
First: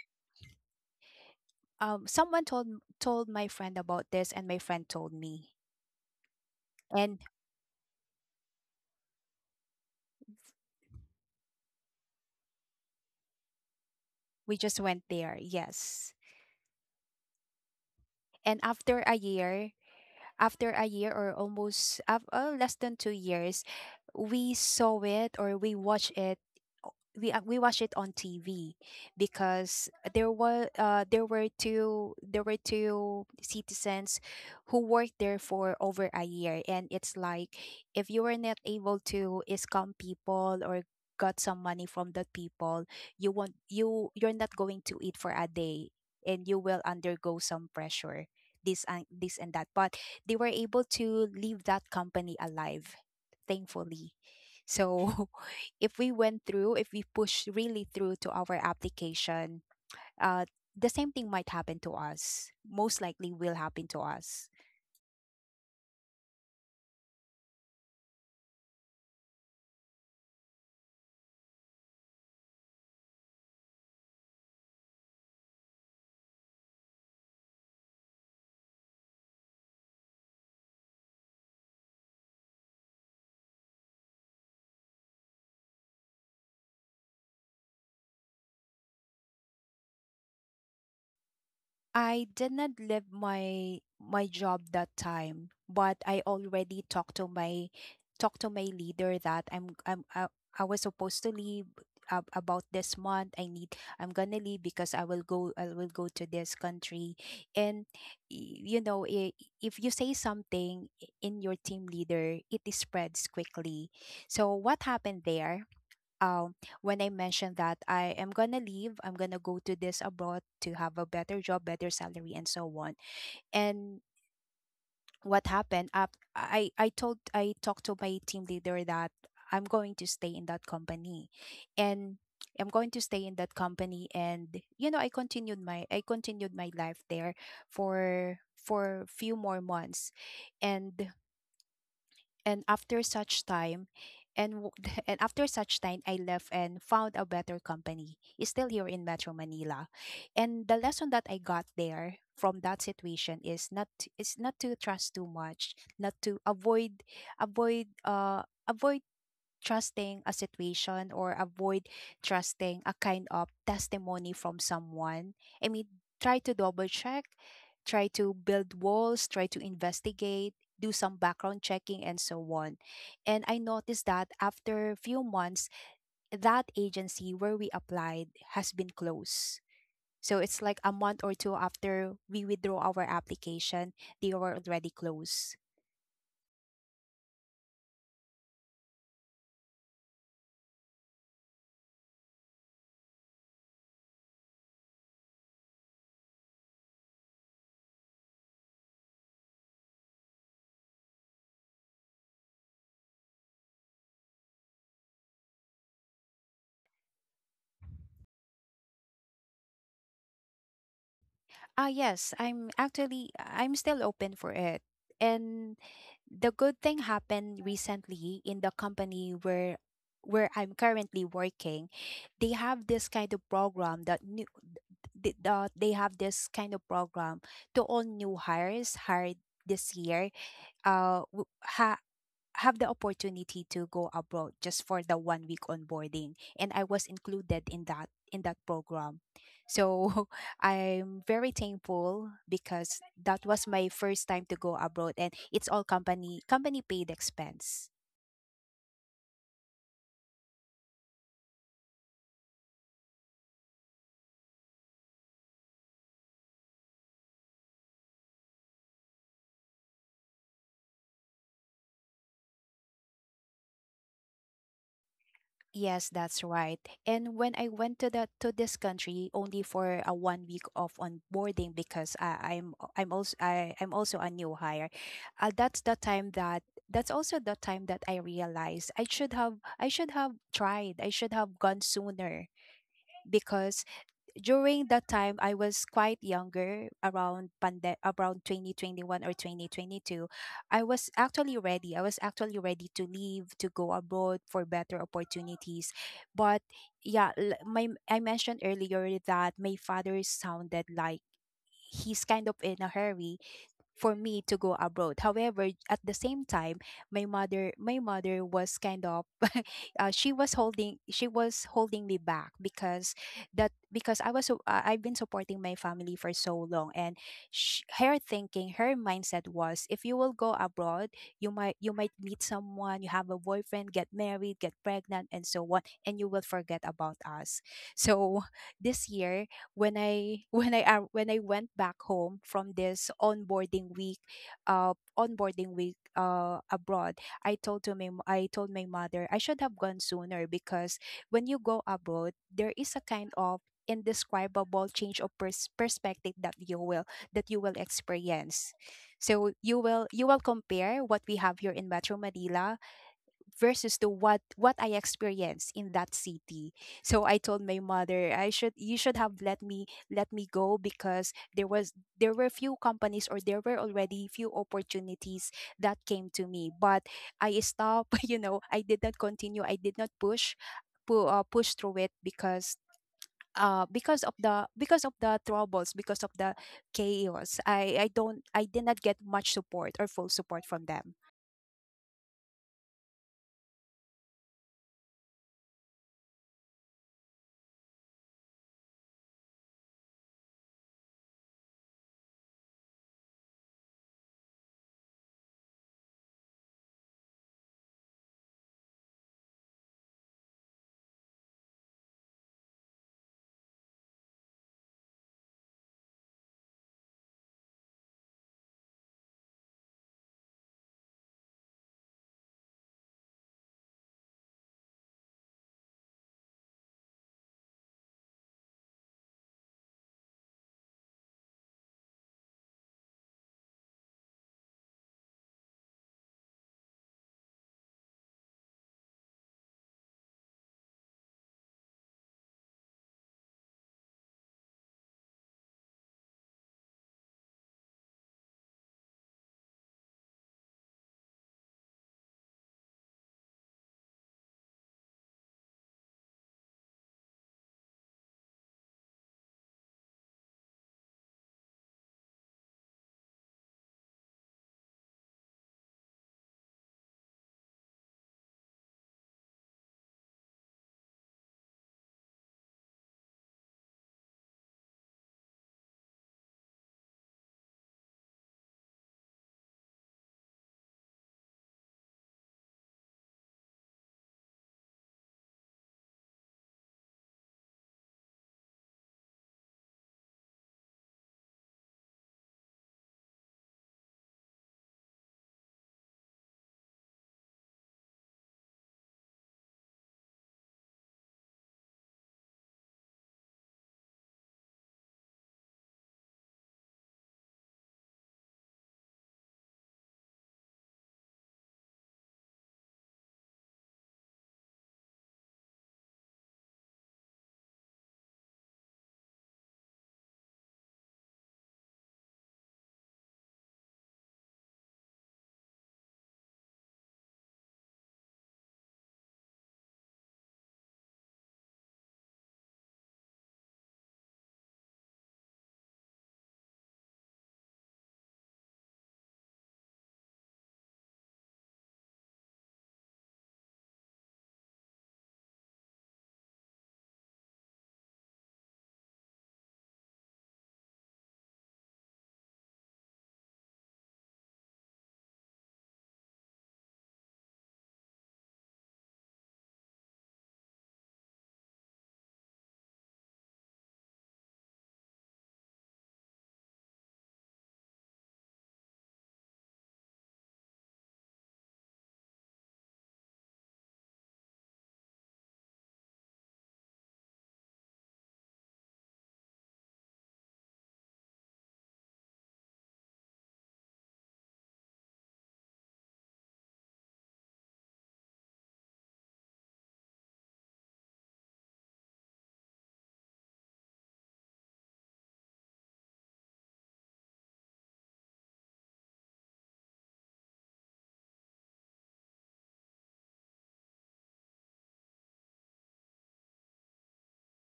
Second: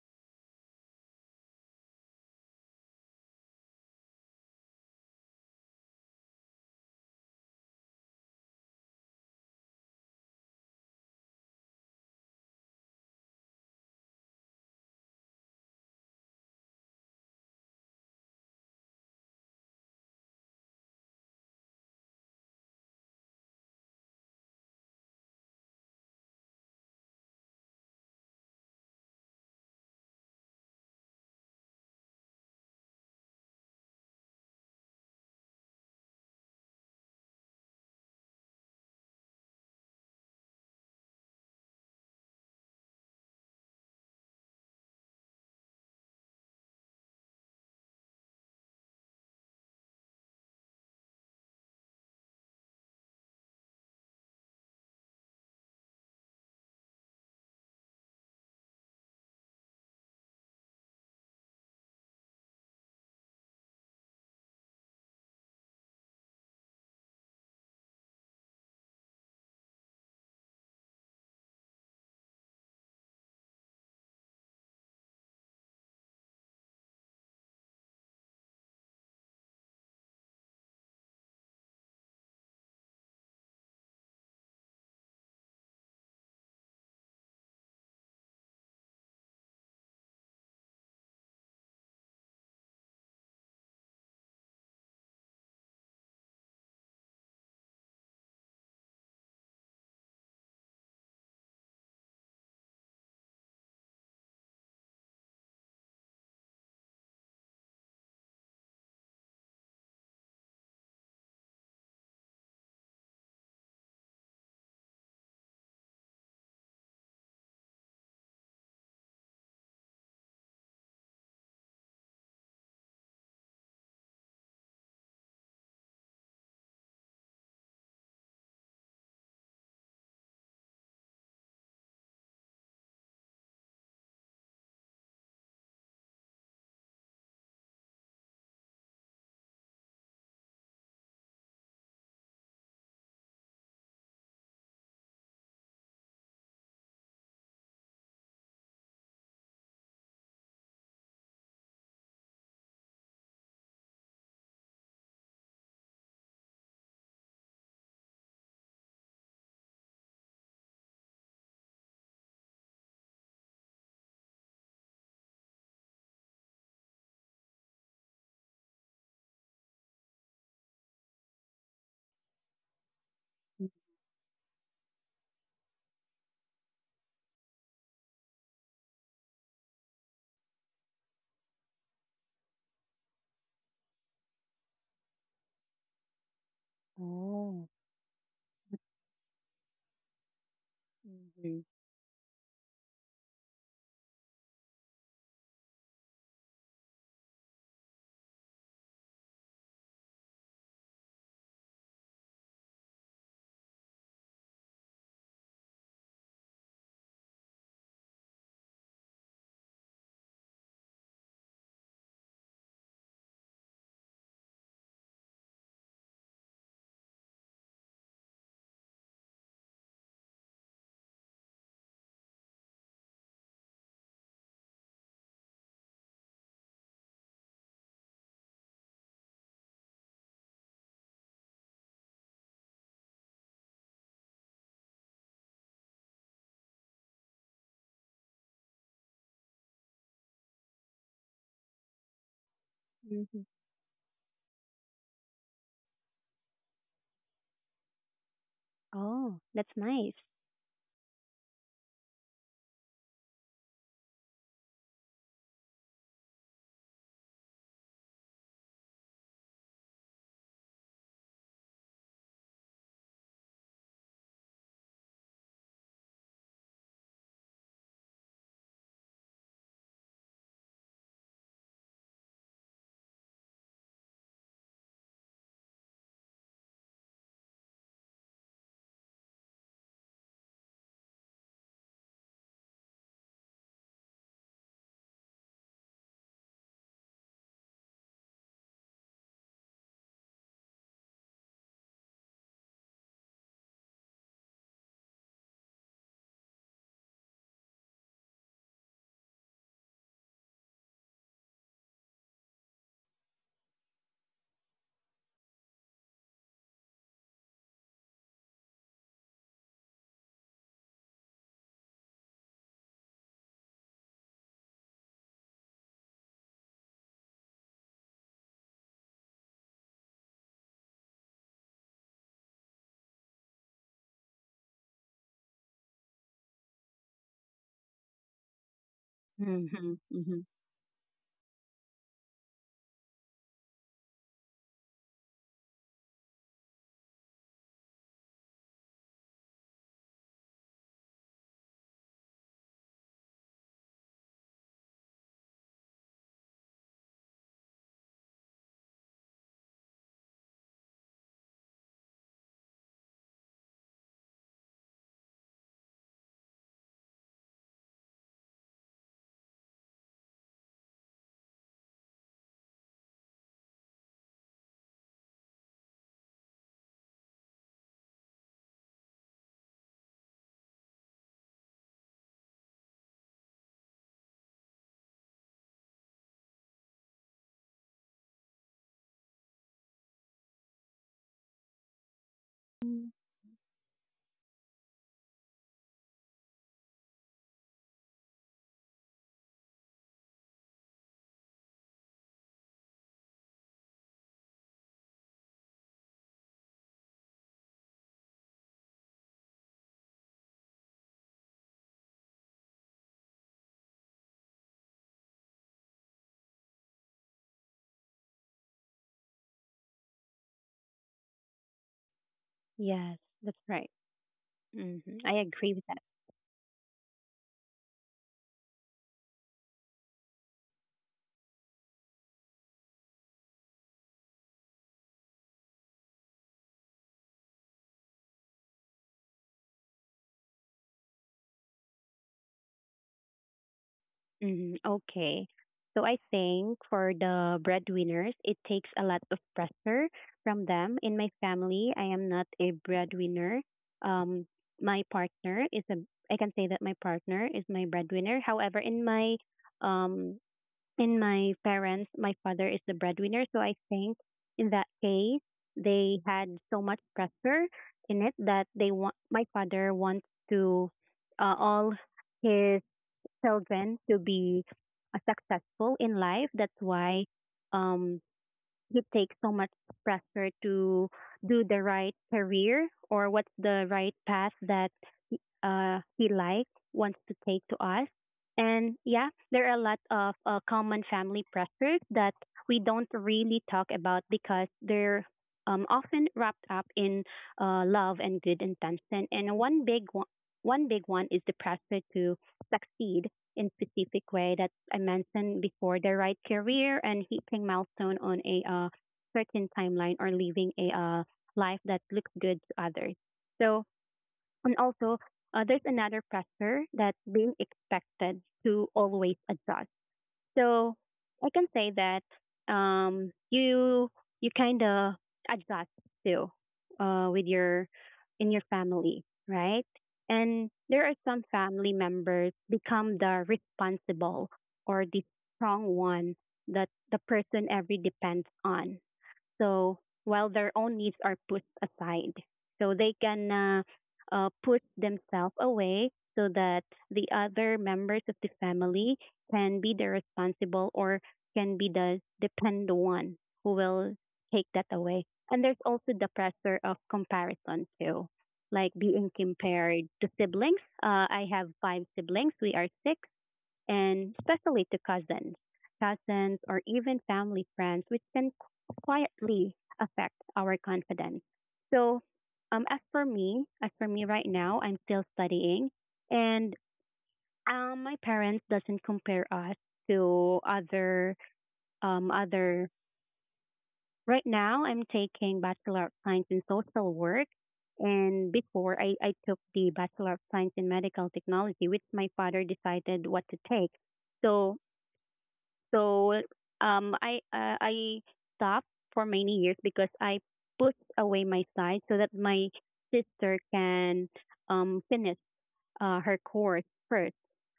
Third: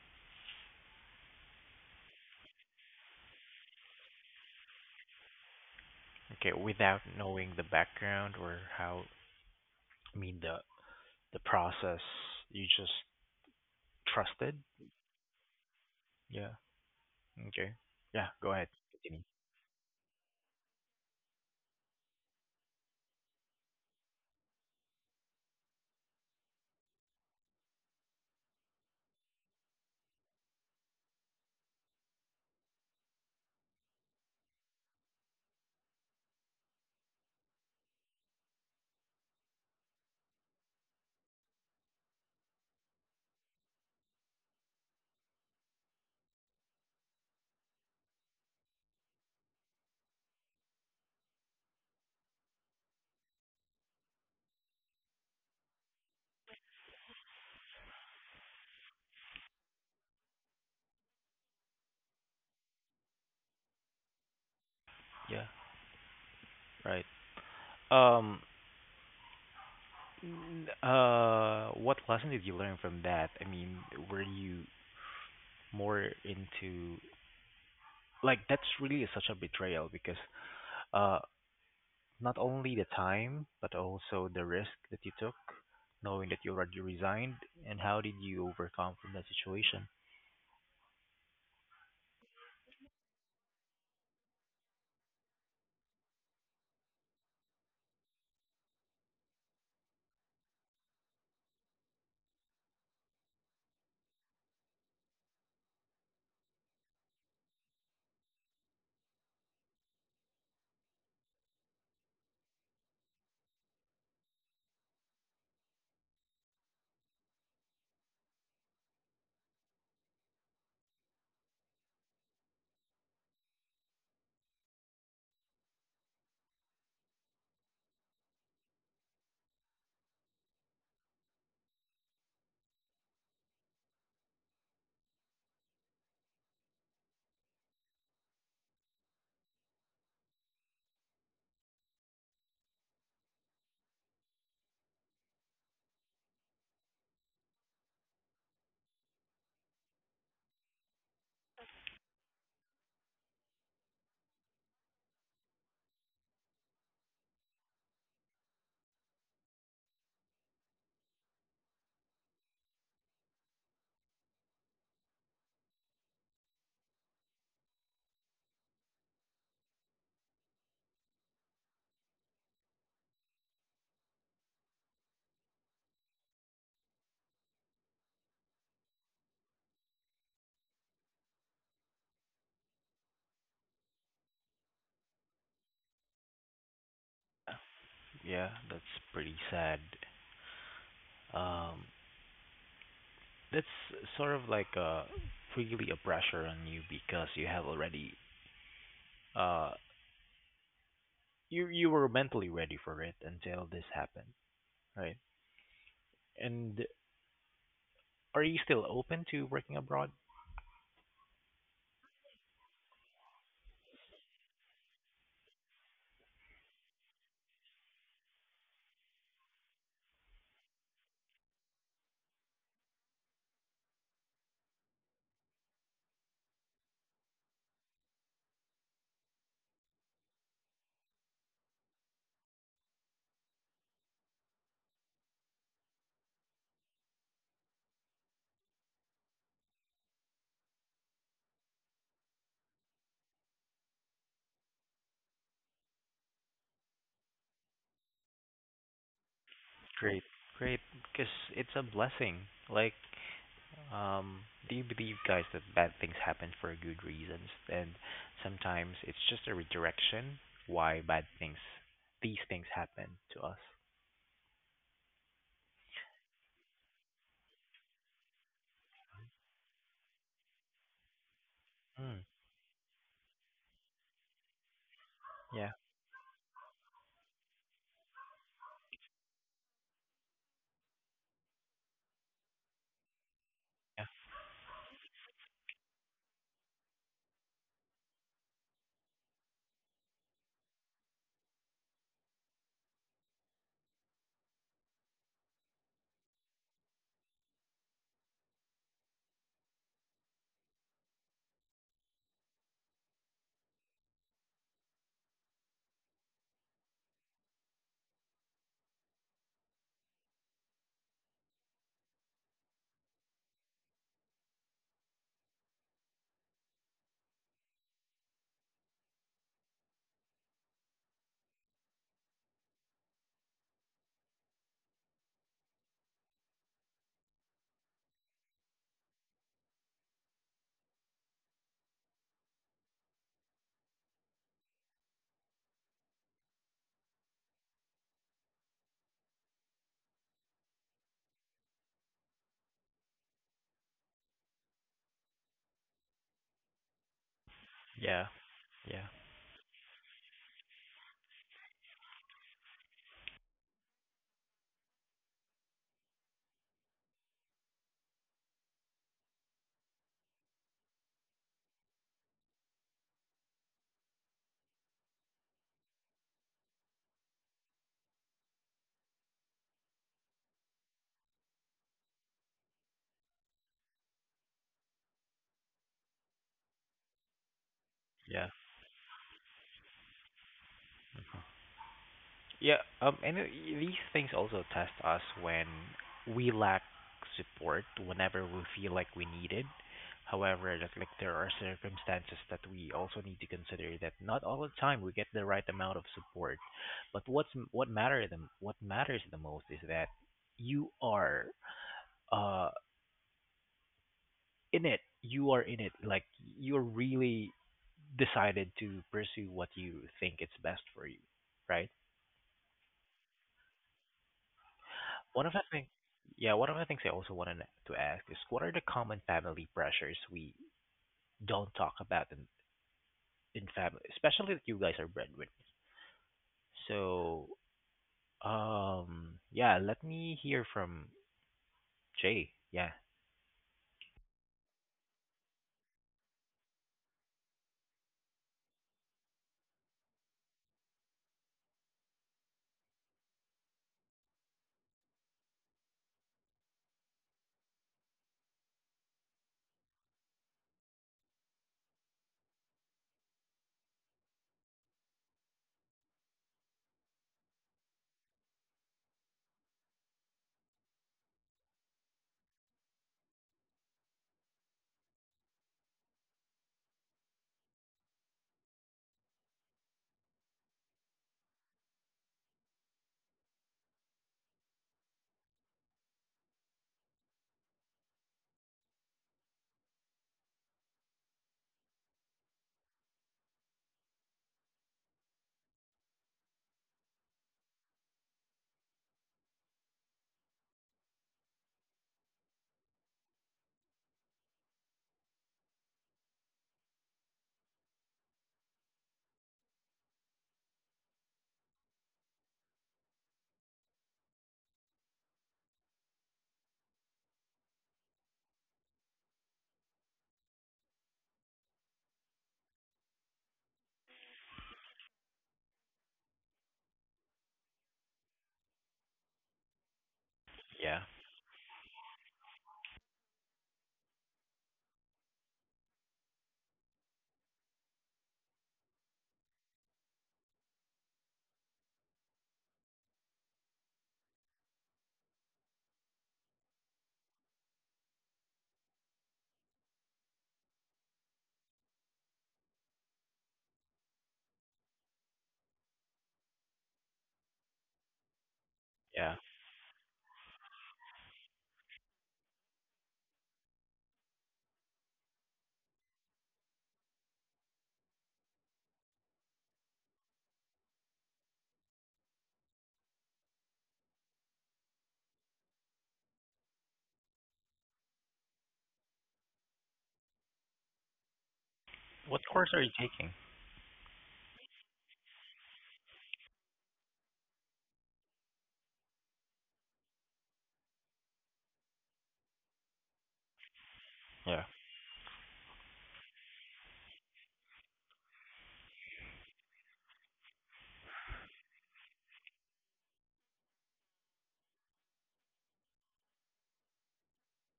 Speaker 3: Someone told my friend about this and my friend told me.
Speaker 1: Okay, without
Speaker 3: And
Speaker 1: knowing the background or how, I mean the process, you just trusted?
Speaker 3: we just went there, yes.
Speaker 1: Yeah. Okay. Yeah, go
Speaker 3: And
Speaker 1: ahead. Continue.
Speaker 3: after a year or less than 2 years, we watched it we watched it on TV because there was there were two citizens who worked there for over a year, and it's like if you were not able to scam people or got some money from the people, you want you you're not going to eat for a day, and you will undergo some pressure, this and that. But they were able to leave that company alive, thankfully. So if we went through, if we pushed really through to our application, uh, the same thing might happen to us. Most likely will happen to us.
Speaker 1: Yeah, right. Um, what lesson did you learn from that? I mean, were you more into like that's really such a betrayal because uh not only the time, but also the risk that you took, knowing that you already resigned, and how did you overcome from that situation?
Speaker 3: I did not leave my job that time, but I already talked to my leader that I was supposed to leave about this month. I'm gonna leave because I will go to this country, and you know, if you say something in your team leader, it is spreads quickly. So what happened there? um, when I mentioned that I am gonna leave, I'm gonna go to this abroad to have a better job, better salary, and so on. And what happened? Up, I talked to my team leader that I'm going to stay in that company, and I'm going to stay in that company. And you know, I continued my life there for few more months, and and after such time and w- [LAUGHS] and after such time I left and found a better company. It's still here in Metro Manila. And the lesson that I got there from that situation is not to trust too much, not to avoid uh avoid trusting a situation or avoid trusting a kind of testimony from someone. I mean, try to double check, try to build walls, try to investigate, do some background checking, and so on. And I noticed that after a few months, that agency where we applied has been closed. So it's like a month or two after we withdraw our application, they were already closed.
Speaker 2: Oh.
Speaker 1: Yeah, that's pretty sad.
Speaker 2: Mm-hmm.
Speaker 1: Um, that's sort of like a really a pressure on you because you have already uh you were mentally ready for it until this happened, right? And are you still open to working abroad?
Speaker 3: Ah, yes, I'm actually I'm still open for it. And the good thing happened recently in the company where I'm currently working. They have this kind of program that new they have this kind of program to all new hires hired this year. W- ha Have the opportunity to go abroad just for the 1 week onboarding, and I was included in that program. So [LAUGHS] I'm very thankful because
Speaker 2: Mm-hmm.
Speaker 3: that was my first time to go abroad, and it's all company paid expense.
Speaker 2: Oh, that's nice.
Speaker 1: Great, great, because it's a blessing. Like, um, do you believe, guys, that bad things happen for good reasons? And sometimes it's just a redirection why these things happen to us.
Speaker 3: Yes, that's right. And when I went to the to this country only for a 1 week of onboarding because
Speaker 1: Mm,
Speaker 3: I, I'm also I, I'm also a new hire.
Speaker 1: yeah,
Speaker 3: That's the time that that's also the time that I realized I should have tried. I should have gone sooner because
Speaker 1: yeah,
Speaker 3: during that time I was quite younger around around 2021 or 2022. I was actually ready to leave to go abroad for better opportunities. But yeah, l- my I mentioned earlier that my father sounded like he's kind of in a hurry for me to go abroad. However, at the same time, my mother was kind of [LAUGHS] she was holding me back because I've been supporting my family for so long. And her mindset was if you will go abroad, you might, you might meet someone, you have a boyfriend, get married, get pregnant and so on, and you will forget about us. So [LAUGHS] this year
Speaker 2: Mhm,
Speaker 3: when
Speaker 2: mhm.
Speaker 3: I [LAUGHS] when I went back home from this onboarding week abroad, I told my mother I should have gone sooner, because when you go abroad, there is a kind of indescribable change of perspective that you will, that you will
Speaker 1: yeah,
Speaker 3: experience.
Speaker 1: yeah,
Speaker 3: So you will, you will compare what we have here in Metro Manila versus to what I experienced in that city. So I told my mother, I should you should have let me, let me go, because there was, there were few companies, or there were already few opportunities that came to me, but I stopped. [LAUGHS] You know, I did not continue. I did not push, push through it because of the because of the troubles, because of the chaos. i i don't
Speaker 1: yeah.
Speaker 3: i did not get much support or full support from them.
Speaker 1: Yeah,
Speaker 2: Mm.
Speaker 1: and these things also test us when we lack support, whenever we feel like we need it. However, just like there are circumstances that we also need to consider that not all the time we get the right amount of support. But what's what matter the what matters the most is that you are uh in it. You are in it. Like you're really decided to pursue what you think is best for you, right?
Speaker 2: Yes, that's right. hmm I
Speaker 1: One of the
Speaker 2: agree with
Speaker 1: things,
Speaker 2: that.
Speaker 1: yeah, one of the things I also wanted to ask is what are the common family pressures we don't talk about in family, especially that you guys are breadwinners. So, yeah, let me hear from Jay. Yeah,
Speaker 2: Hmm. Okay. So I think for the breadwinners, it takes a lot of pressure from them. In my family, I am not a breadwinner. Um, my partner is a, I can say that my partner is my breadwinner. However, um, in my parents, my father is the breadwinner. So I think in that case, they had so much pressure in it that they want my father wants to all his children to be successful in life. That's why um, you take so much pressure to do the right career or what's the right path that he like wants to take to us. And yeah, there are a lot of common family pressures that we don't really talk about because they're often wrapped up in love and good intention. And one big one is the pressure to succeed in specific way that I mentioned before, the right career and hitting milestone on a certain timeline, or living a life that looks good to others. So, and also, there's another pressure that being expected to always adjust. So I can say that um, you you kind of adjust too with your in your family, right? And
Speaker 1: yeah,
Speaker 2: there are some family members become the responsible or the strong one that the person every depends on, so while their own needs are put aside, so they can put themselves away so that the other members of the family can be the responsible or can be the depend one who will take that away. And there's also the pressure of comparison too, like being
Speaker 1: yeah.
Speaker 2: compared to siblings. I have five siblings. We are six, and especially to cousins, or even family friends, which can quietly affect our confidence. So, as for me right now, I'm still studying, and my parents doesn't compare us to
Speaker 1: What course are
Speaker 2: other.
Speaker 1: you taking?
Speaker 2: Right now, I'm taking Bachelor of Science in Social Work, and before I took the Bachelor of Science in Medical Technology, which my father decided what to take.
Speaker 1: Yeah.
Speaker 2: So So I stopped for many years because I pushed away my side so that my sister can finish her course first,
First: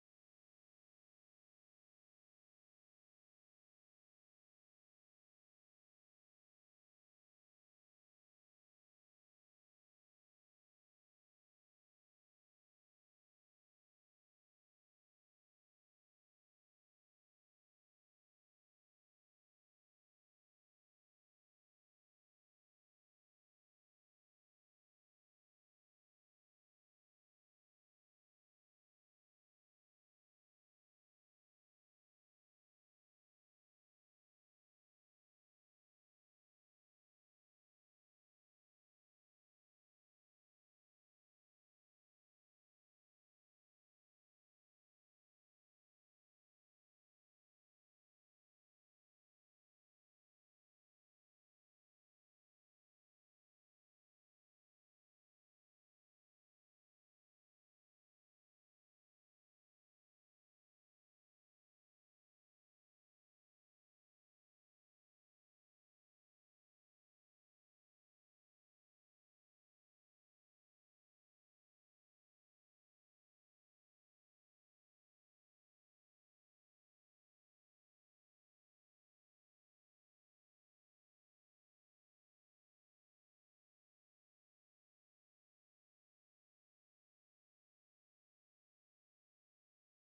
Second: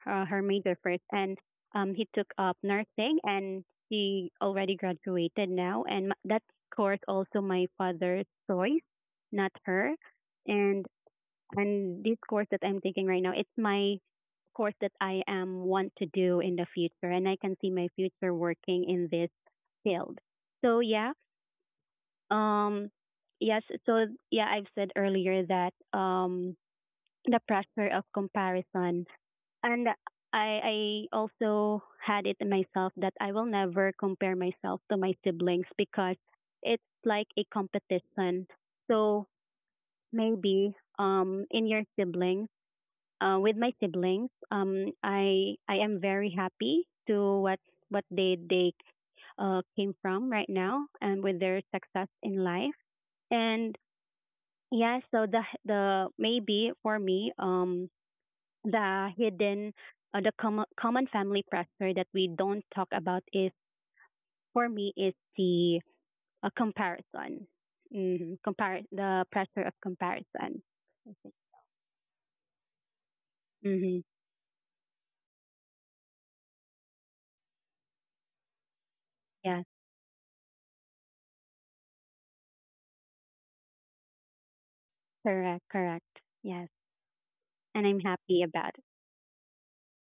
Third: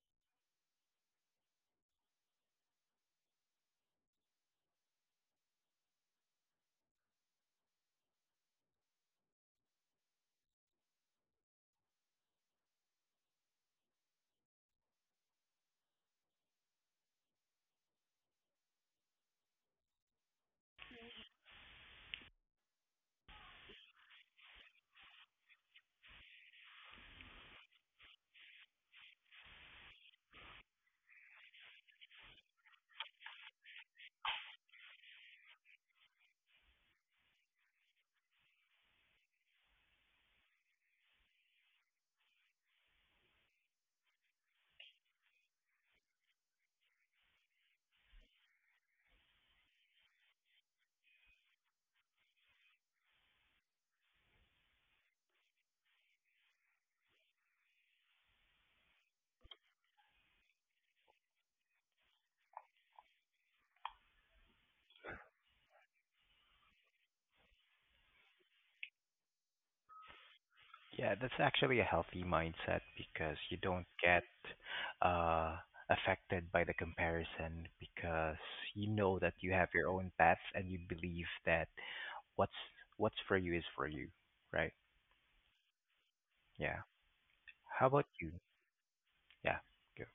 Speaker 2: her major first, and he took up nursing, and she already graduated now, and that course also my father's choice, not her, and this course that I'm taking right now, it's my course that I am want to do in the future, and I can see my future working in this field. So yeah, um, yes. So yeah, I've said earlier that the pressure of comparison, and I also had it myself that I will never compare myself to my siblings because it's like a competition. So maybe in your siblings with my siblings. I am very happy to what they came from right now, and with their success in life. And yeah, so the maybe for me the hidden, the common family pressure that we don't talk about is for me is the comparison. Mm-hmm. Compare the pressure of comparison.
Speaker 1: Yeah, that's actually a healthy mindset because you don't
Speaker 2: Mm-hmm.
Speaker 1: get uh, affected by the comparison because you know that you
Speaker 2: Yes,
Speaker 1: have your own path and you believe that what's what's for you is for you, right?
Speaker 2: correct, correct. Yes,
Speaker 1: Yeah.
Speaker 2: and
Speaker 1: How
Speaker 2: I'm
Speaker 1: about you?
Speaker 2: happy about it.
Speaker 1: Yeah. Go.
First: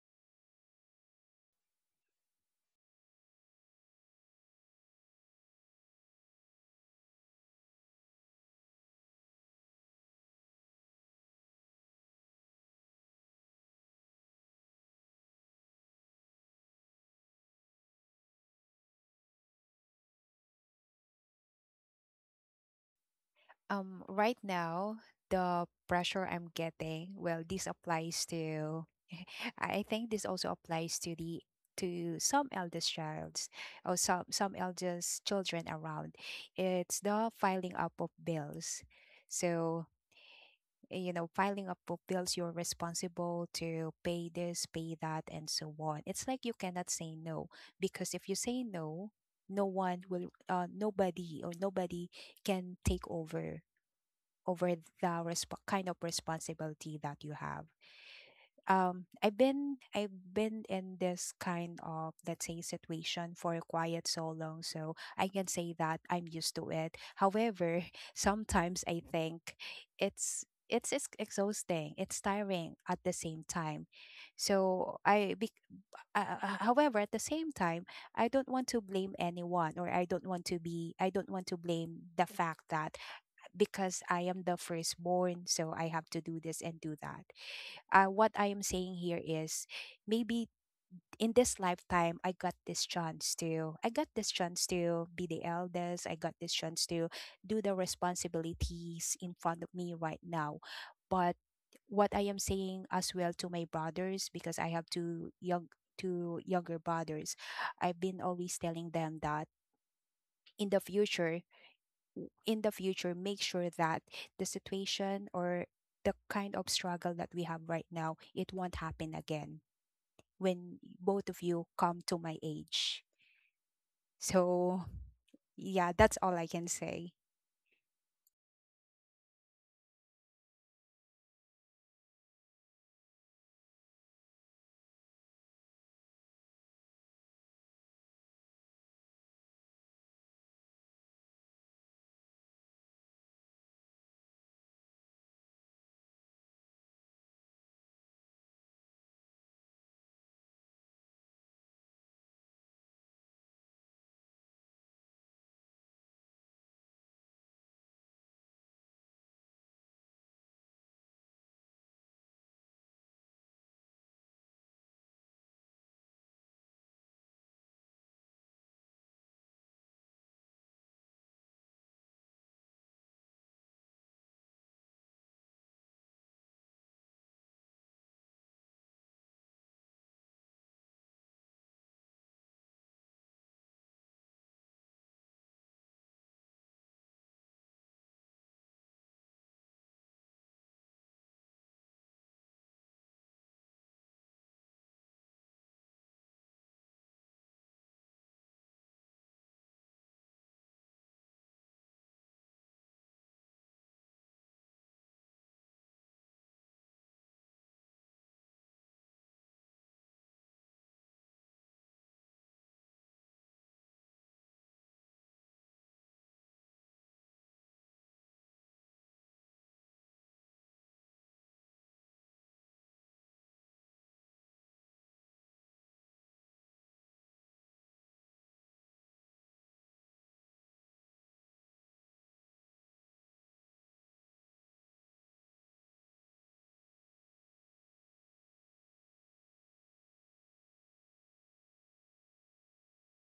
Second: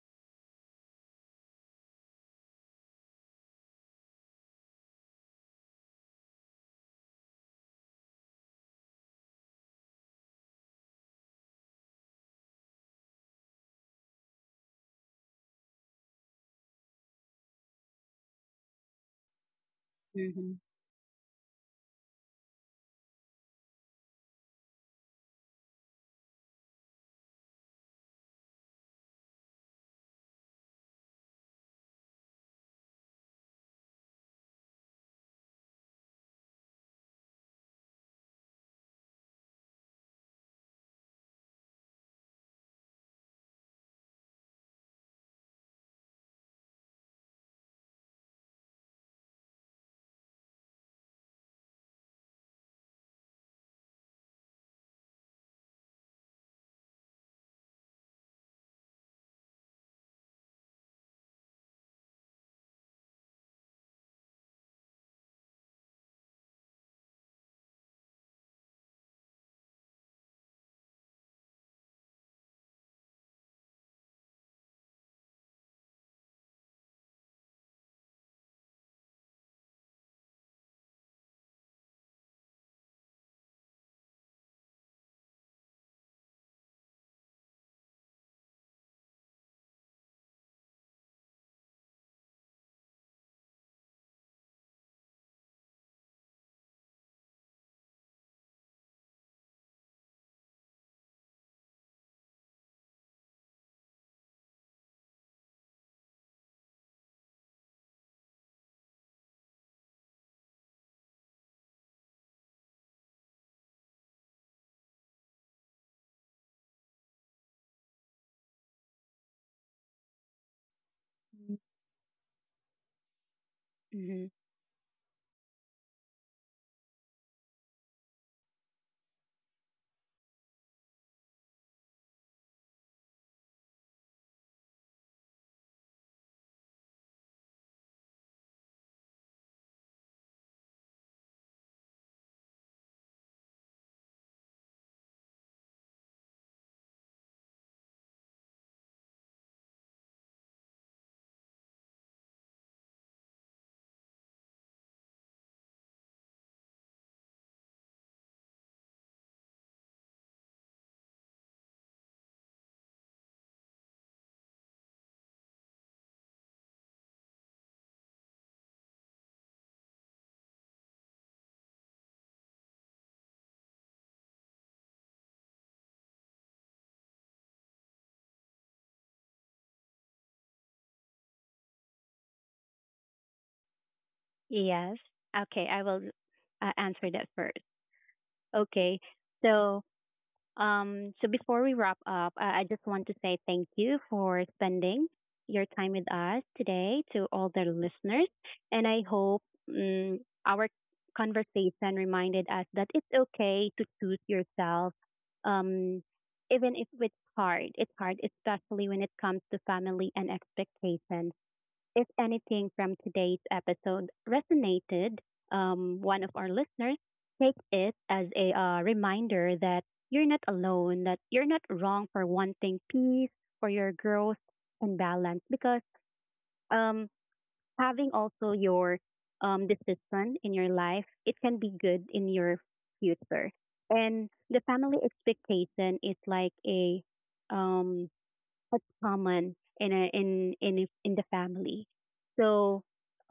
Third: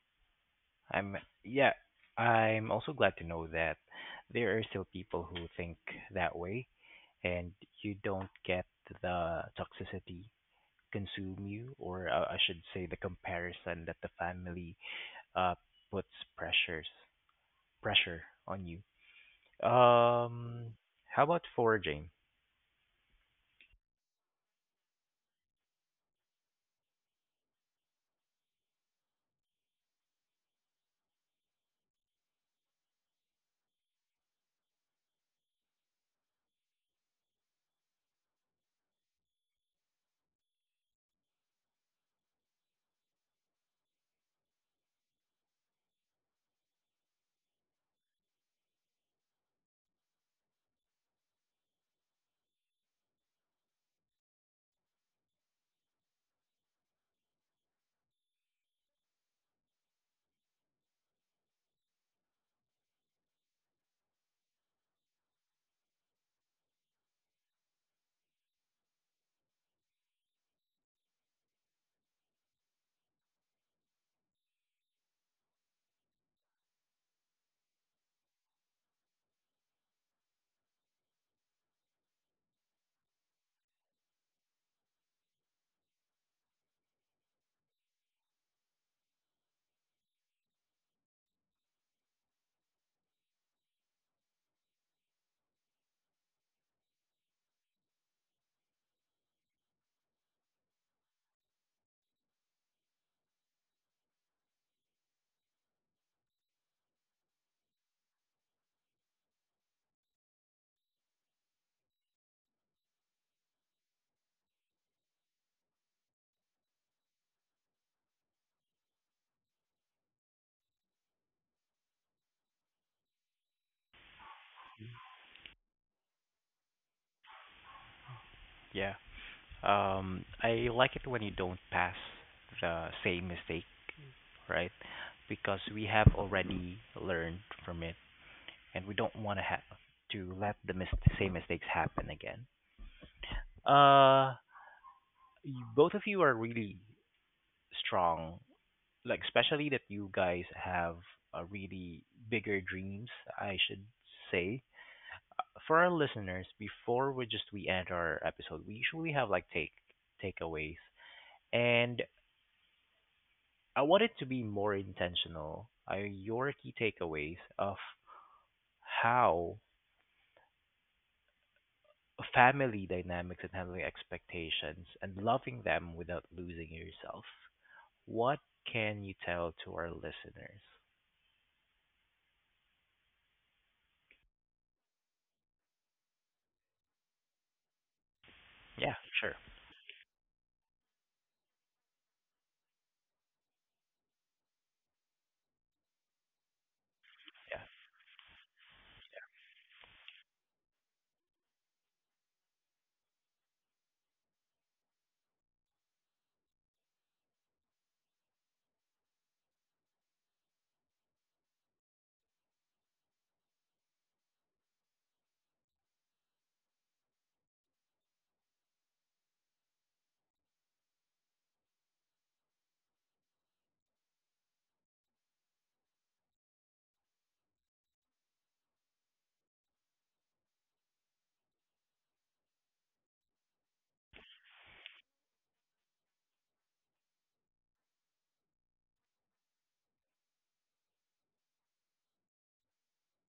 Speaker 1: I'm yeah, I'm also glad to know that there are still people who think that way and you don't get the toxicity consume you, or I should say the comparison that the family uh, puts pressures pressure on you.
Speaker 2: Mm-hmm.
Speaker 1: Um, how about foraging?
Speaker 3: Right now, the pressure I'm getting, well, this applies to [LAUGHS] I think this also applies to the to some eldest childs or some eldest children around, it's the filing up of bills. So, you know, filing up of bills, you're responsible to pay this, pay that and so on. It's like you cannot say no, because if you say no, no one will, nobody, or nobody can take over, over the kind of responsibility that you have. I've been in this kind of, let's say, situation for quite so long, so I can say that I'm used to it. However, [LAUGHS] sometimes I think it's exhausting, it's tiring at the same time. so i be, However, at the same time, I don't want to blame the fact that because I am the firstborn, so I have to do this and do that. What I am saying here is maybe in this lifetime I got this chance to be the eldest. I got this chance to do the responsibilities in front of me right now. But what I am saying as well to my brothers, because I have two younger brothers, I've been always telling them that, in the future, in the future, make sure that the situation or the kind of struggle that we have right now, it won't happen again when both of you come to my age.
Speaker 2: Hmm.
Speaker 3: So yeah, that's all I can say.
Speaker 1: Yeah, I like it when you don't pass the same mistake, right? Because we have already learned from it, and we don't want to have to let the same mistakes happen again. Uh, you, both of you are really strong like especially that you guys have a really bigger dreams, I should say. For our listeners, before we end our episode, we usually have like takeaways, and I want it to be more intentional. Are your key takeaways of how family dynamics and handling expectations and loving them without losing yourself? What can you tell to our listeners?
Speaker 2: Yes. Okay, I will answer that first.
Speaker 1: Yeah,
Speaker 2: Okay.
Speaker 1: sure.
Speaker 2: So, so before we wrap up, I just want to say thank you for spending your time with us today to all
Speaker 1: Yeah,
Speaker 2: the listeners, and I hope um, our conversation reminded us that it's okay to choose yourself, um, even if it's hard. It's hard, especially when it comes to family and expectations. If anything from today's episode resonated, one of our listeners, take it as a reminder that you're not alone, that you're not wrong for wanting peace, for your growth and balance, because um, having also your decision in your life, it can be good in your future. And the family expectation is like a um, that's common in in the family. So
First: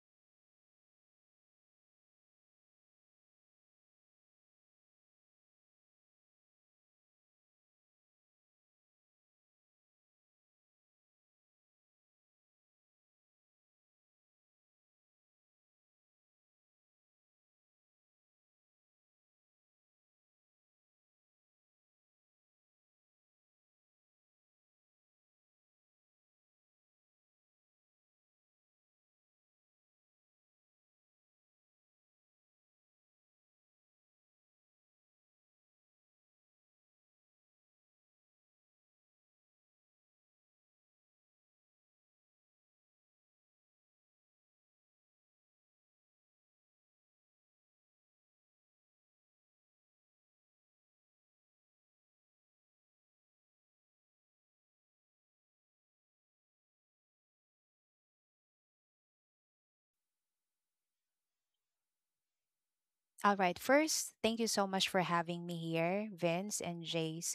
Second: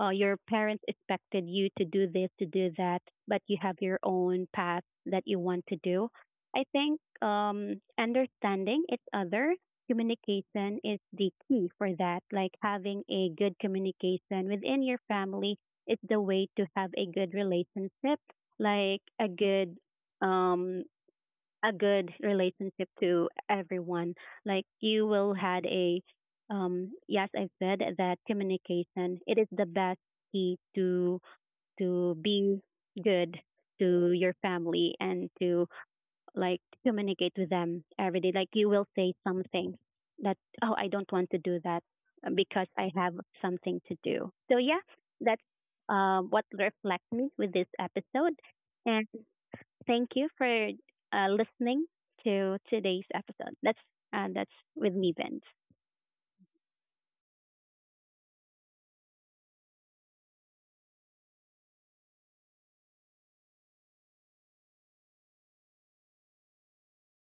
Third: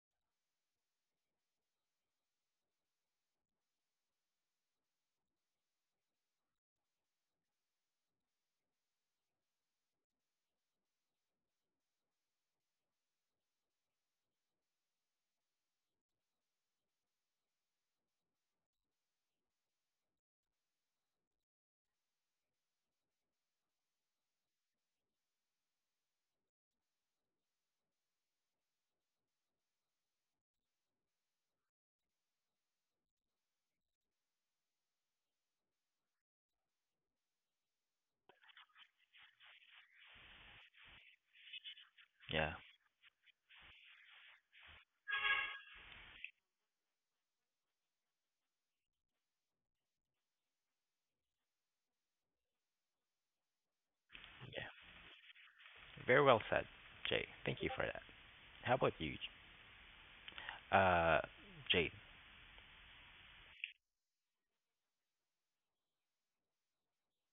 Speaker 2: your parents expected you to do this, to do that, but you have your own path that you want to do. I think understanding each other, communication is the key for that. Like having a good communication within your family is the way to have a good relationship, like um, a good relationship to everyone. Like you will had a Yes, I've said that communication it is the best key to be good to your family, and to like communicate with them every day. Like you will say something that oh I don't want to do that
Speaker 1: yeah,
Speaker 2: because I have something to do. So yeah, that's what reflects me with this episode. Thank you for listening to today's episode. That's uh, that's
Speaker 1: yeah.
Speaker 2: with me, Vince.
Speaker 1: Very well said, Jay. Thank you for that. How about you, uh, Jade?
Speaker 3: All right. First, thank you so much for having me here, Vince and Jace.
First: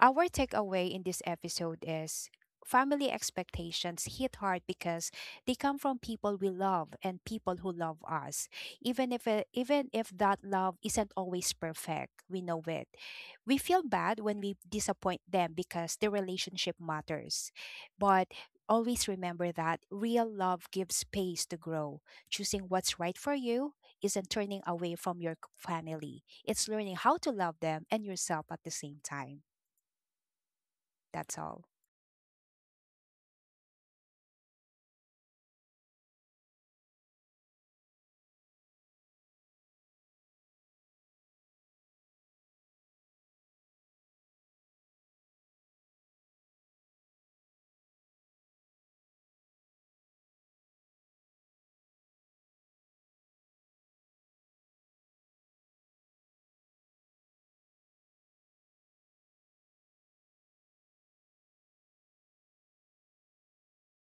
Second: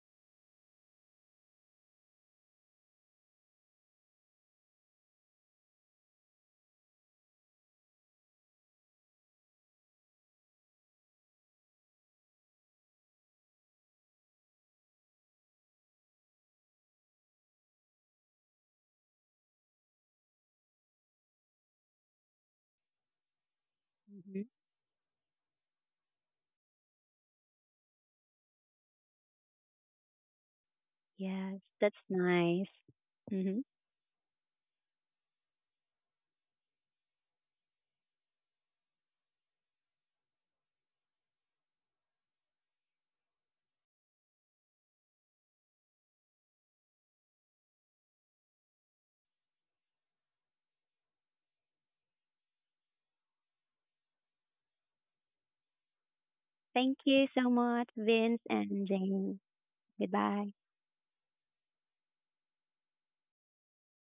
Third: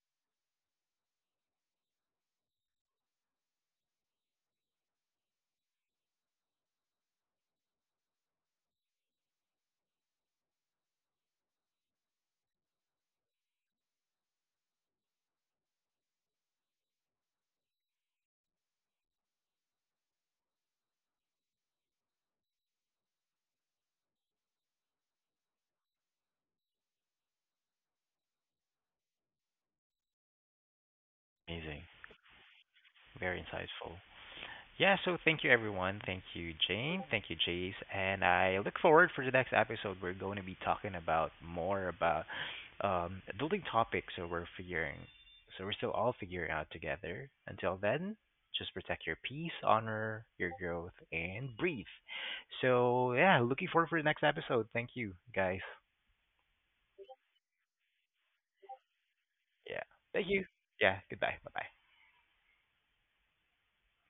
Speaker 3: Our takeaway in this episode is family expectations hit hard because they come from people we love and people who love us. Even if that love isn't always perfect, we know it. We feel bad when we disappoint them because the relationship matters. But always remember that real love gives space to grow. Choosing what's right for you isn't
Speaker 2: Hmm.
Speaker 3: turning away from your family. It's learning how to love them and yourself at the same time. That's
Speaker 2: Yes,
Speaker 3: all.
Speaker 1: Amazing.
Speaker 2: that's nice.
Speaker 1: Very
Speaker 2: hmm
Speaker 1: insightful. Yeah, so thank you, everyone. Thank you, Jane. Thank you, Jace. And I look forward for the next episode. We're going to be talking about more about adulting topics. So we're still all figuring out together. Until then, just protect your peace, honor your growth, and breathe. So yeah, looking forward for the next episode. Thank you, guys.
Speaker 2: Thank you so much, Vince and Jane.
Speaker 1: Yeah. Thank you.
Speaker 2: Goodbye.
Speaker 1: Yeah. Goodbye. Bye-bye.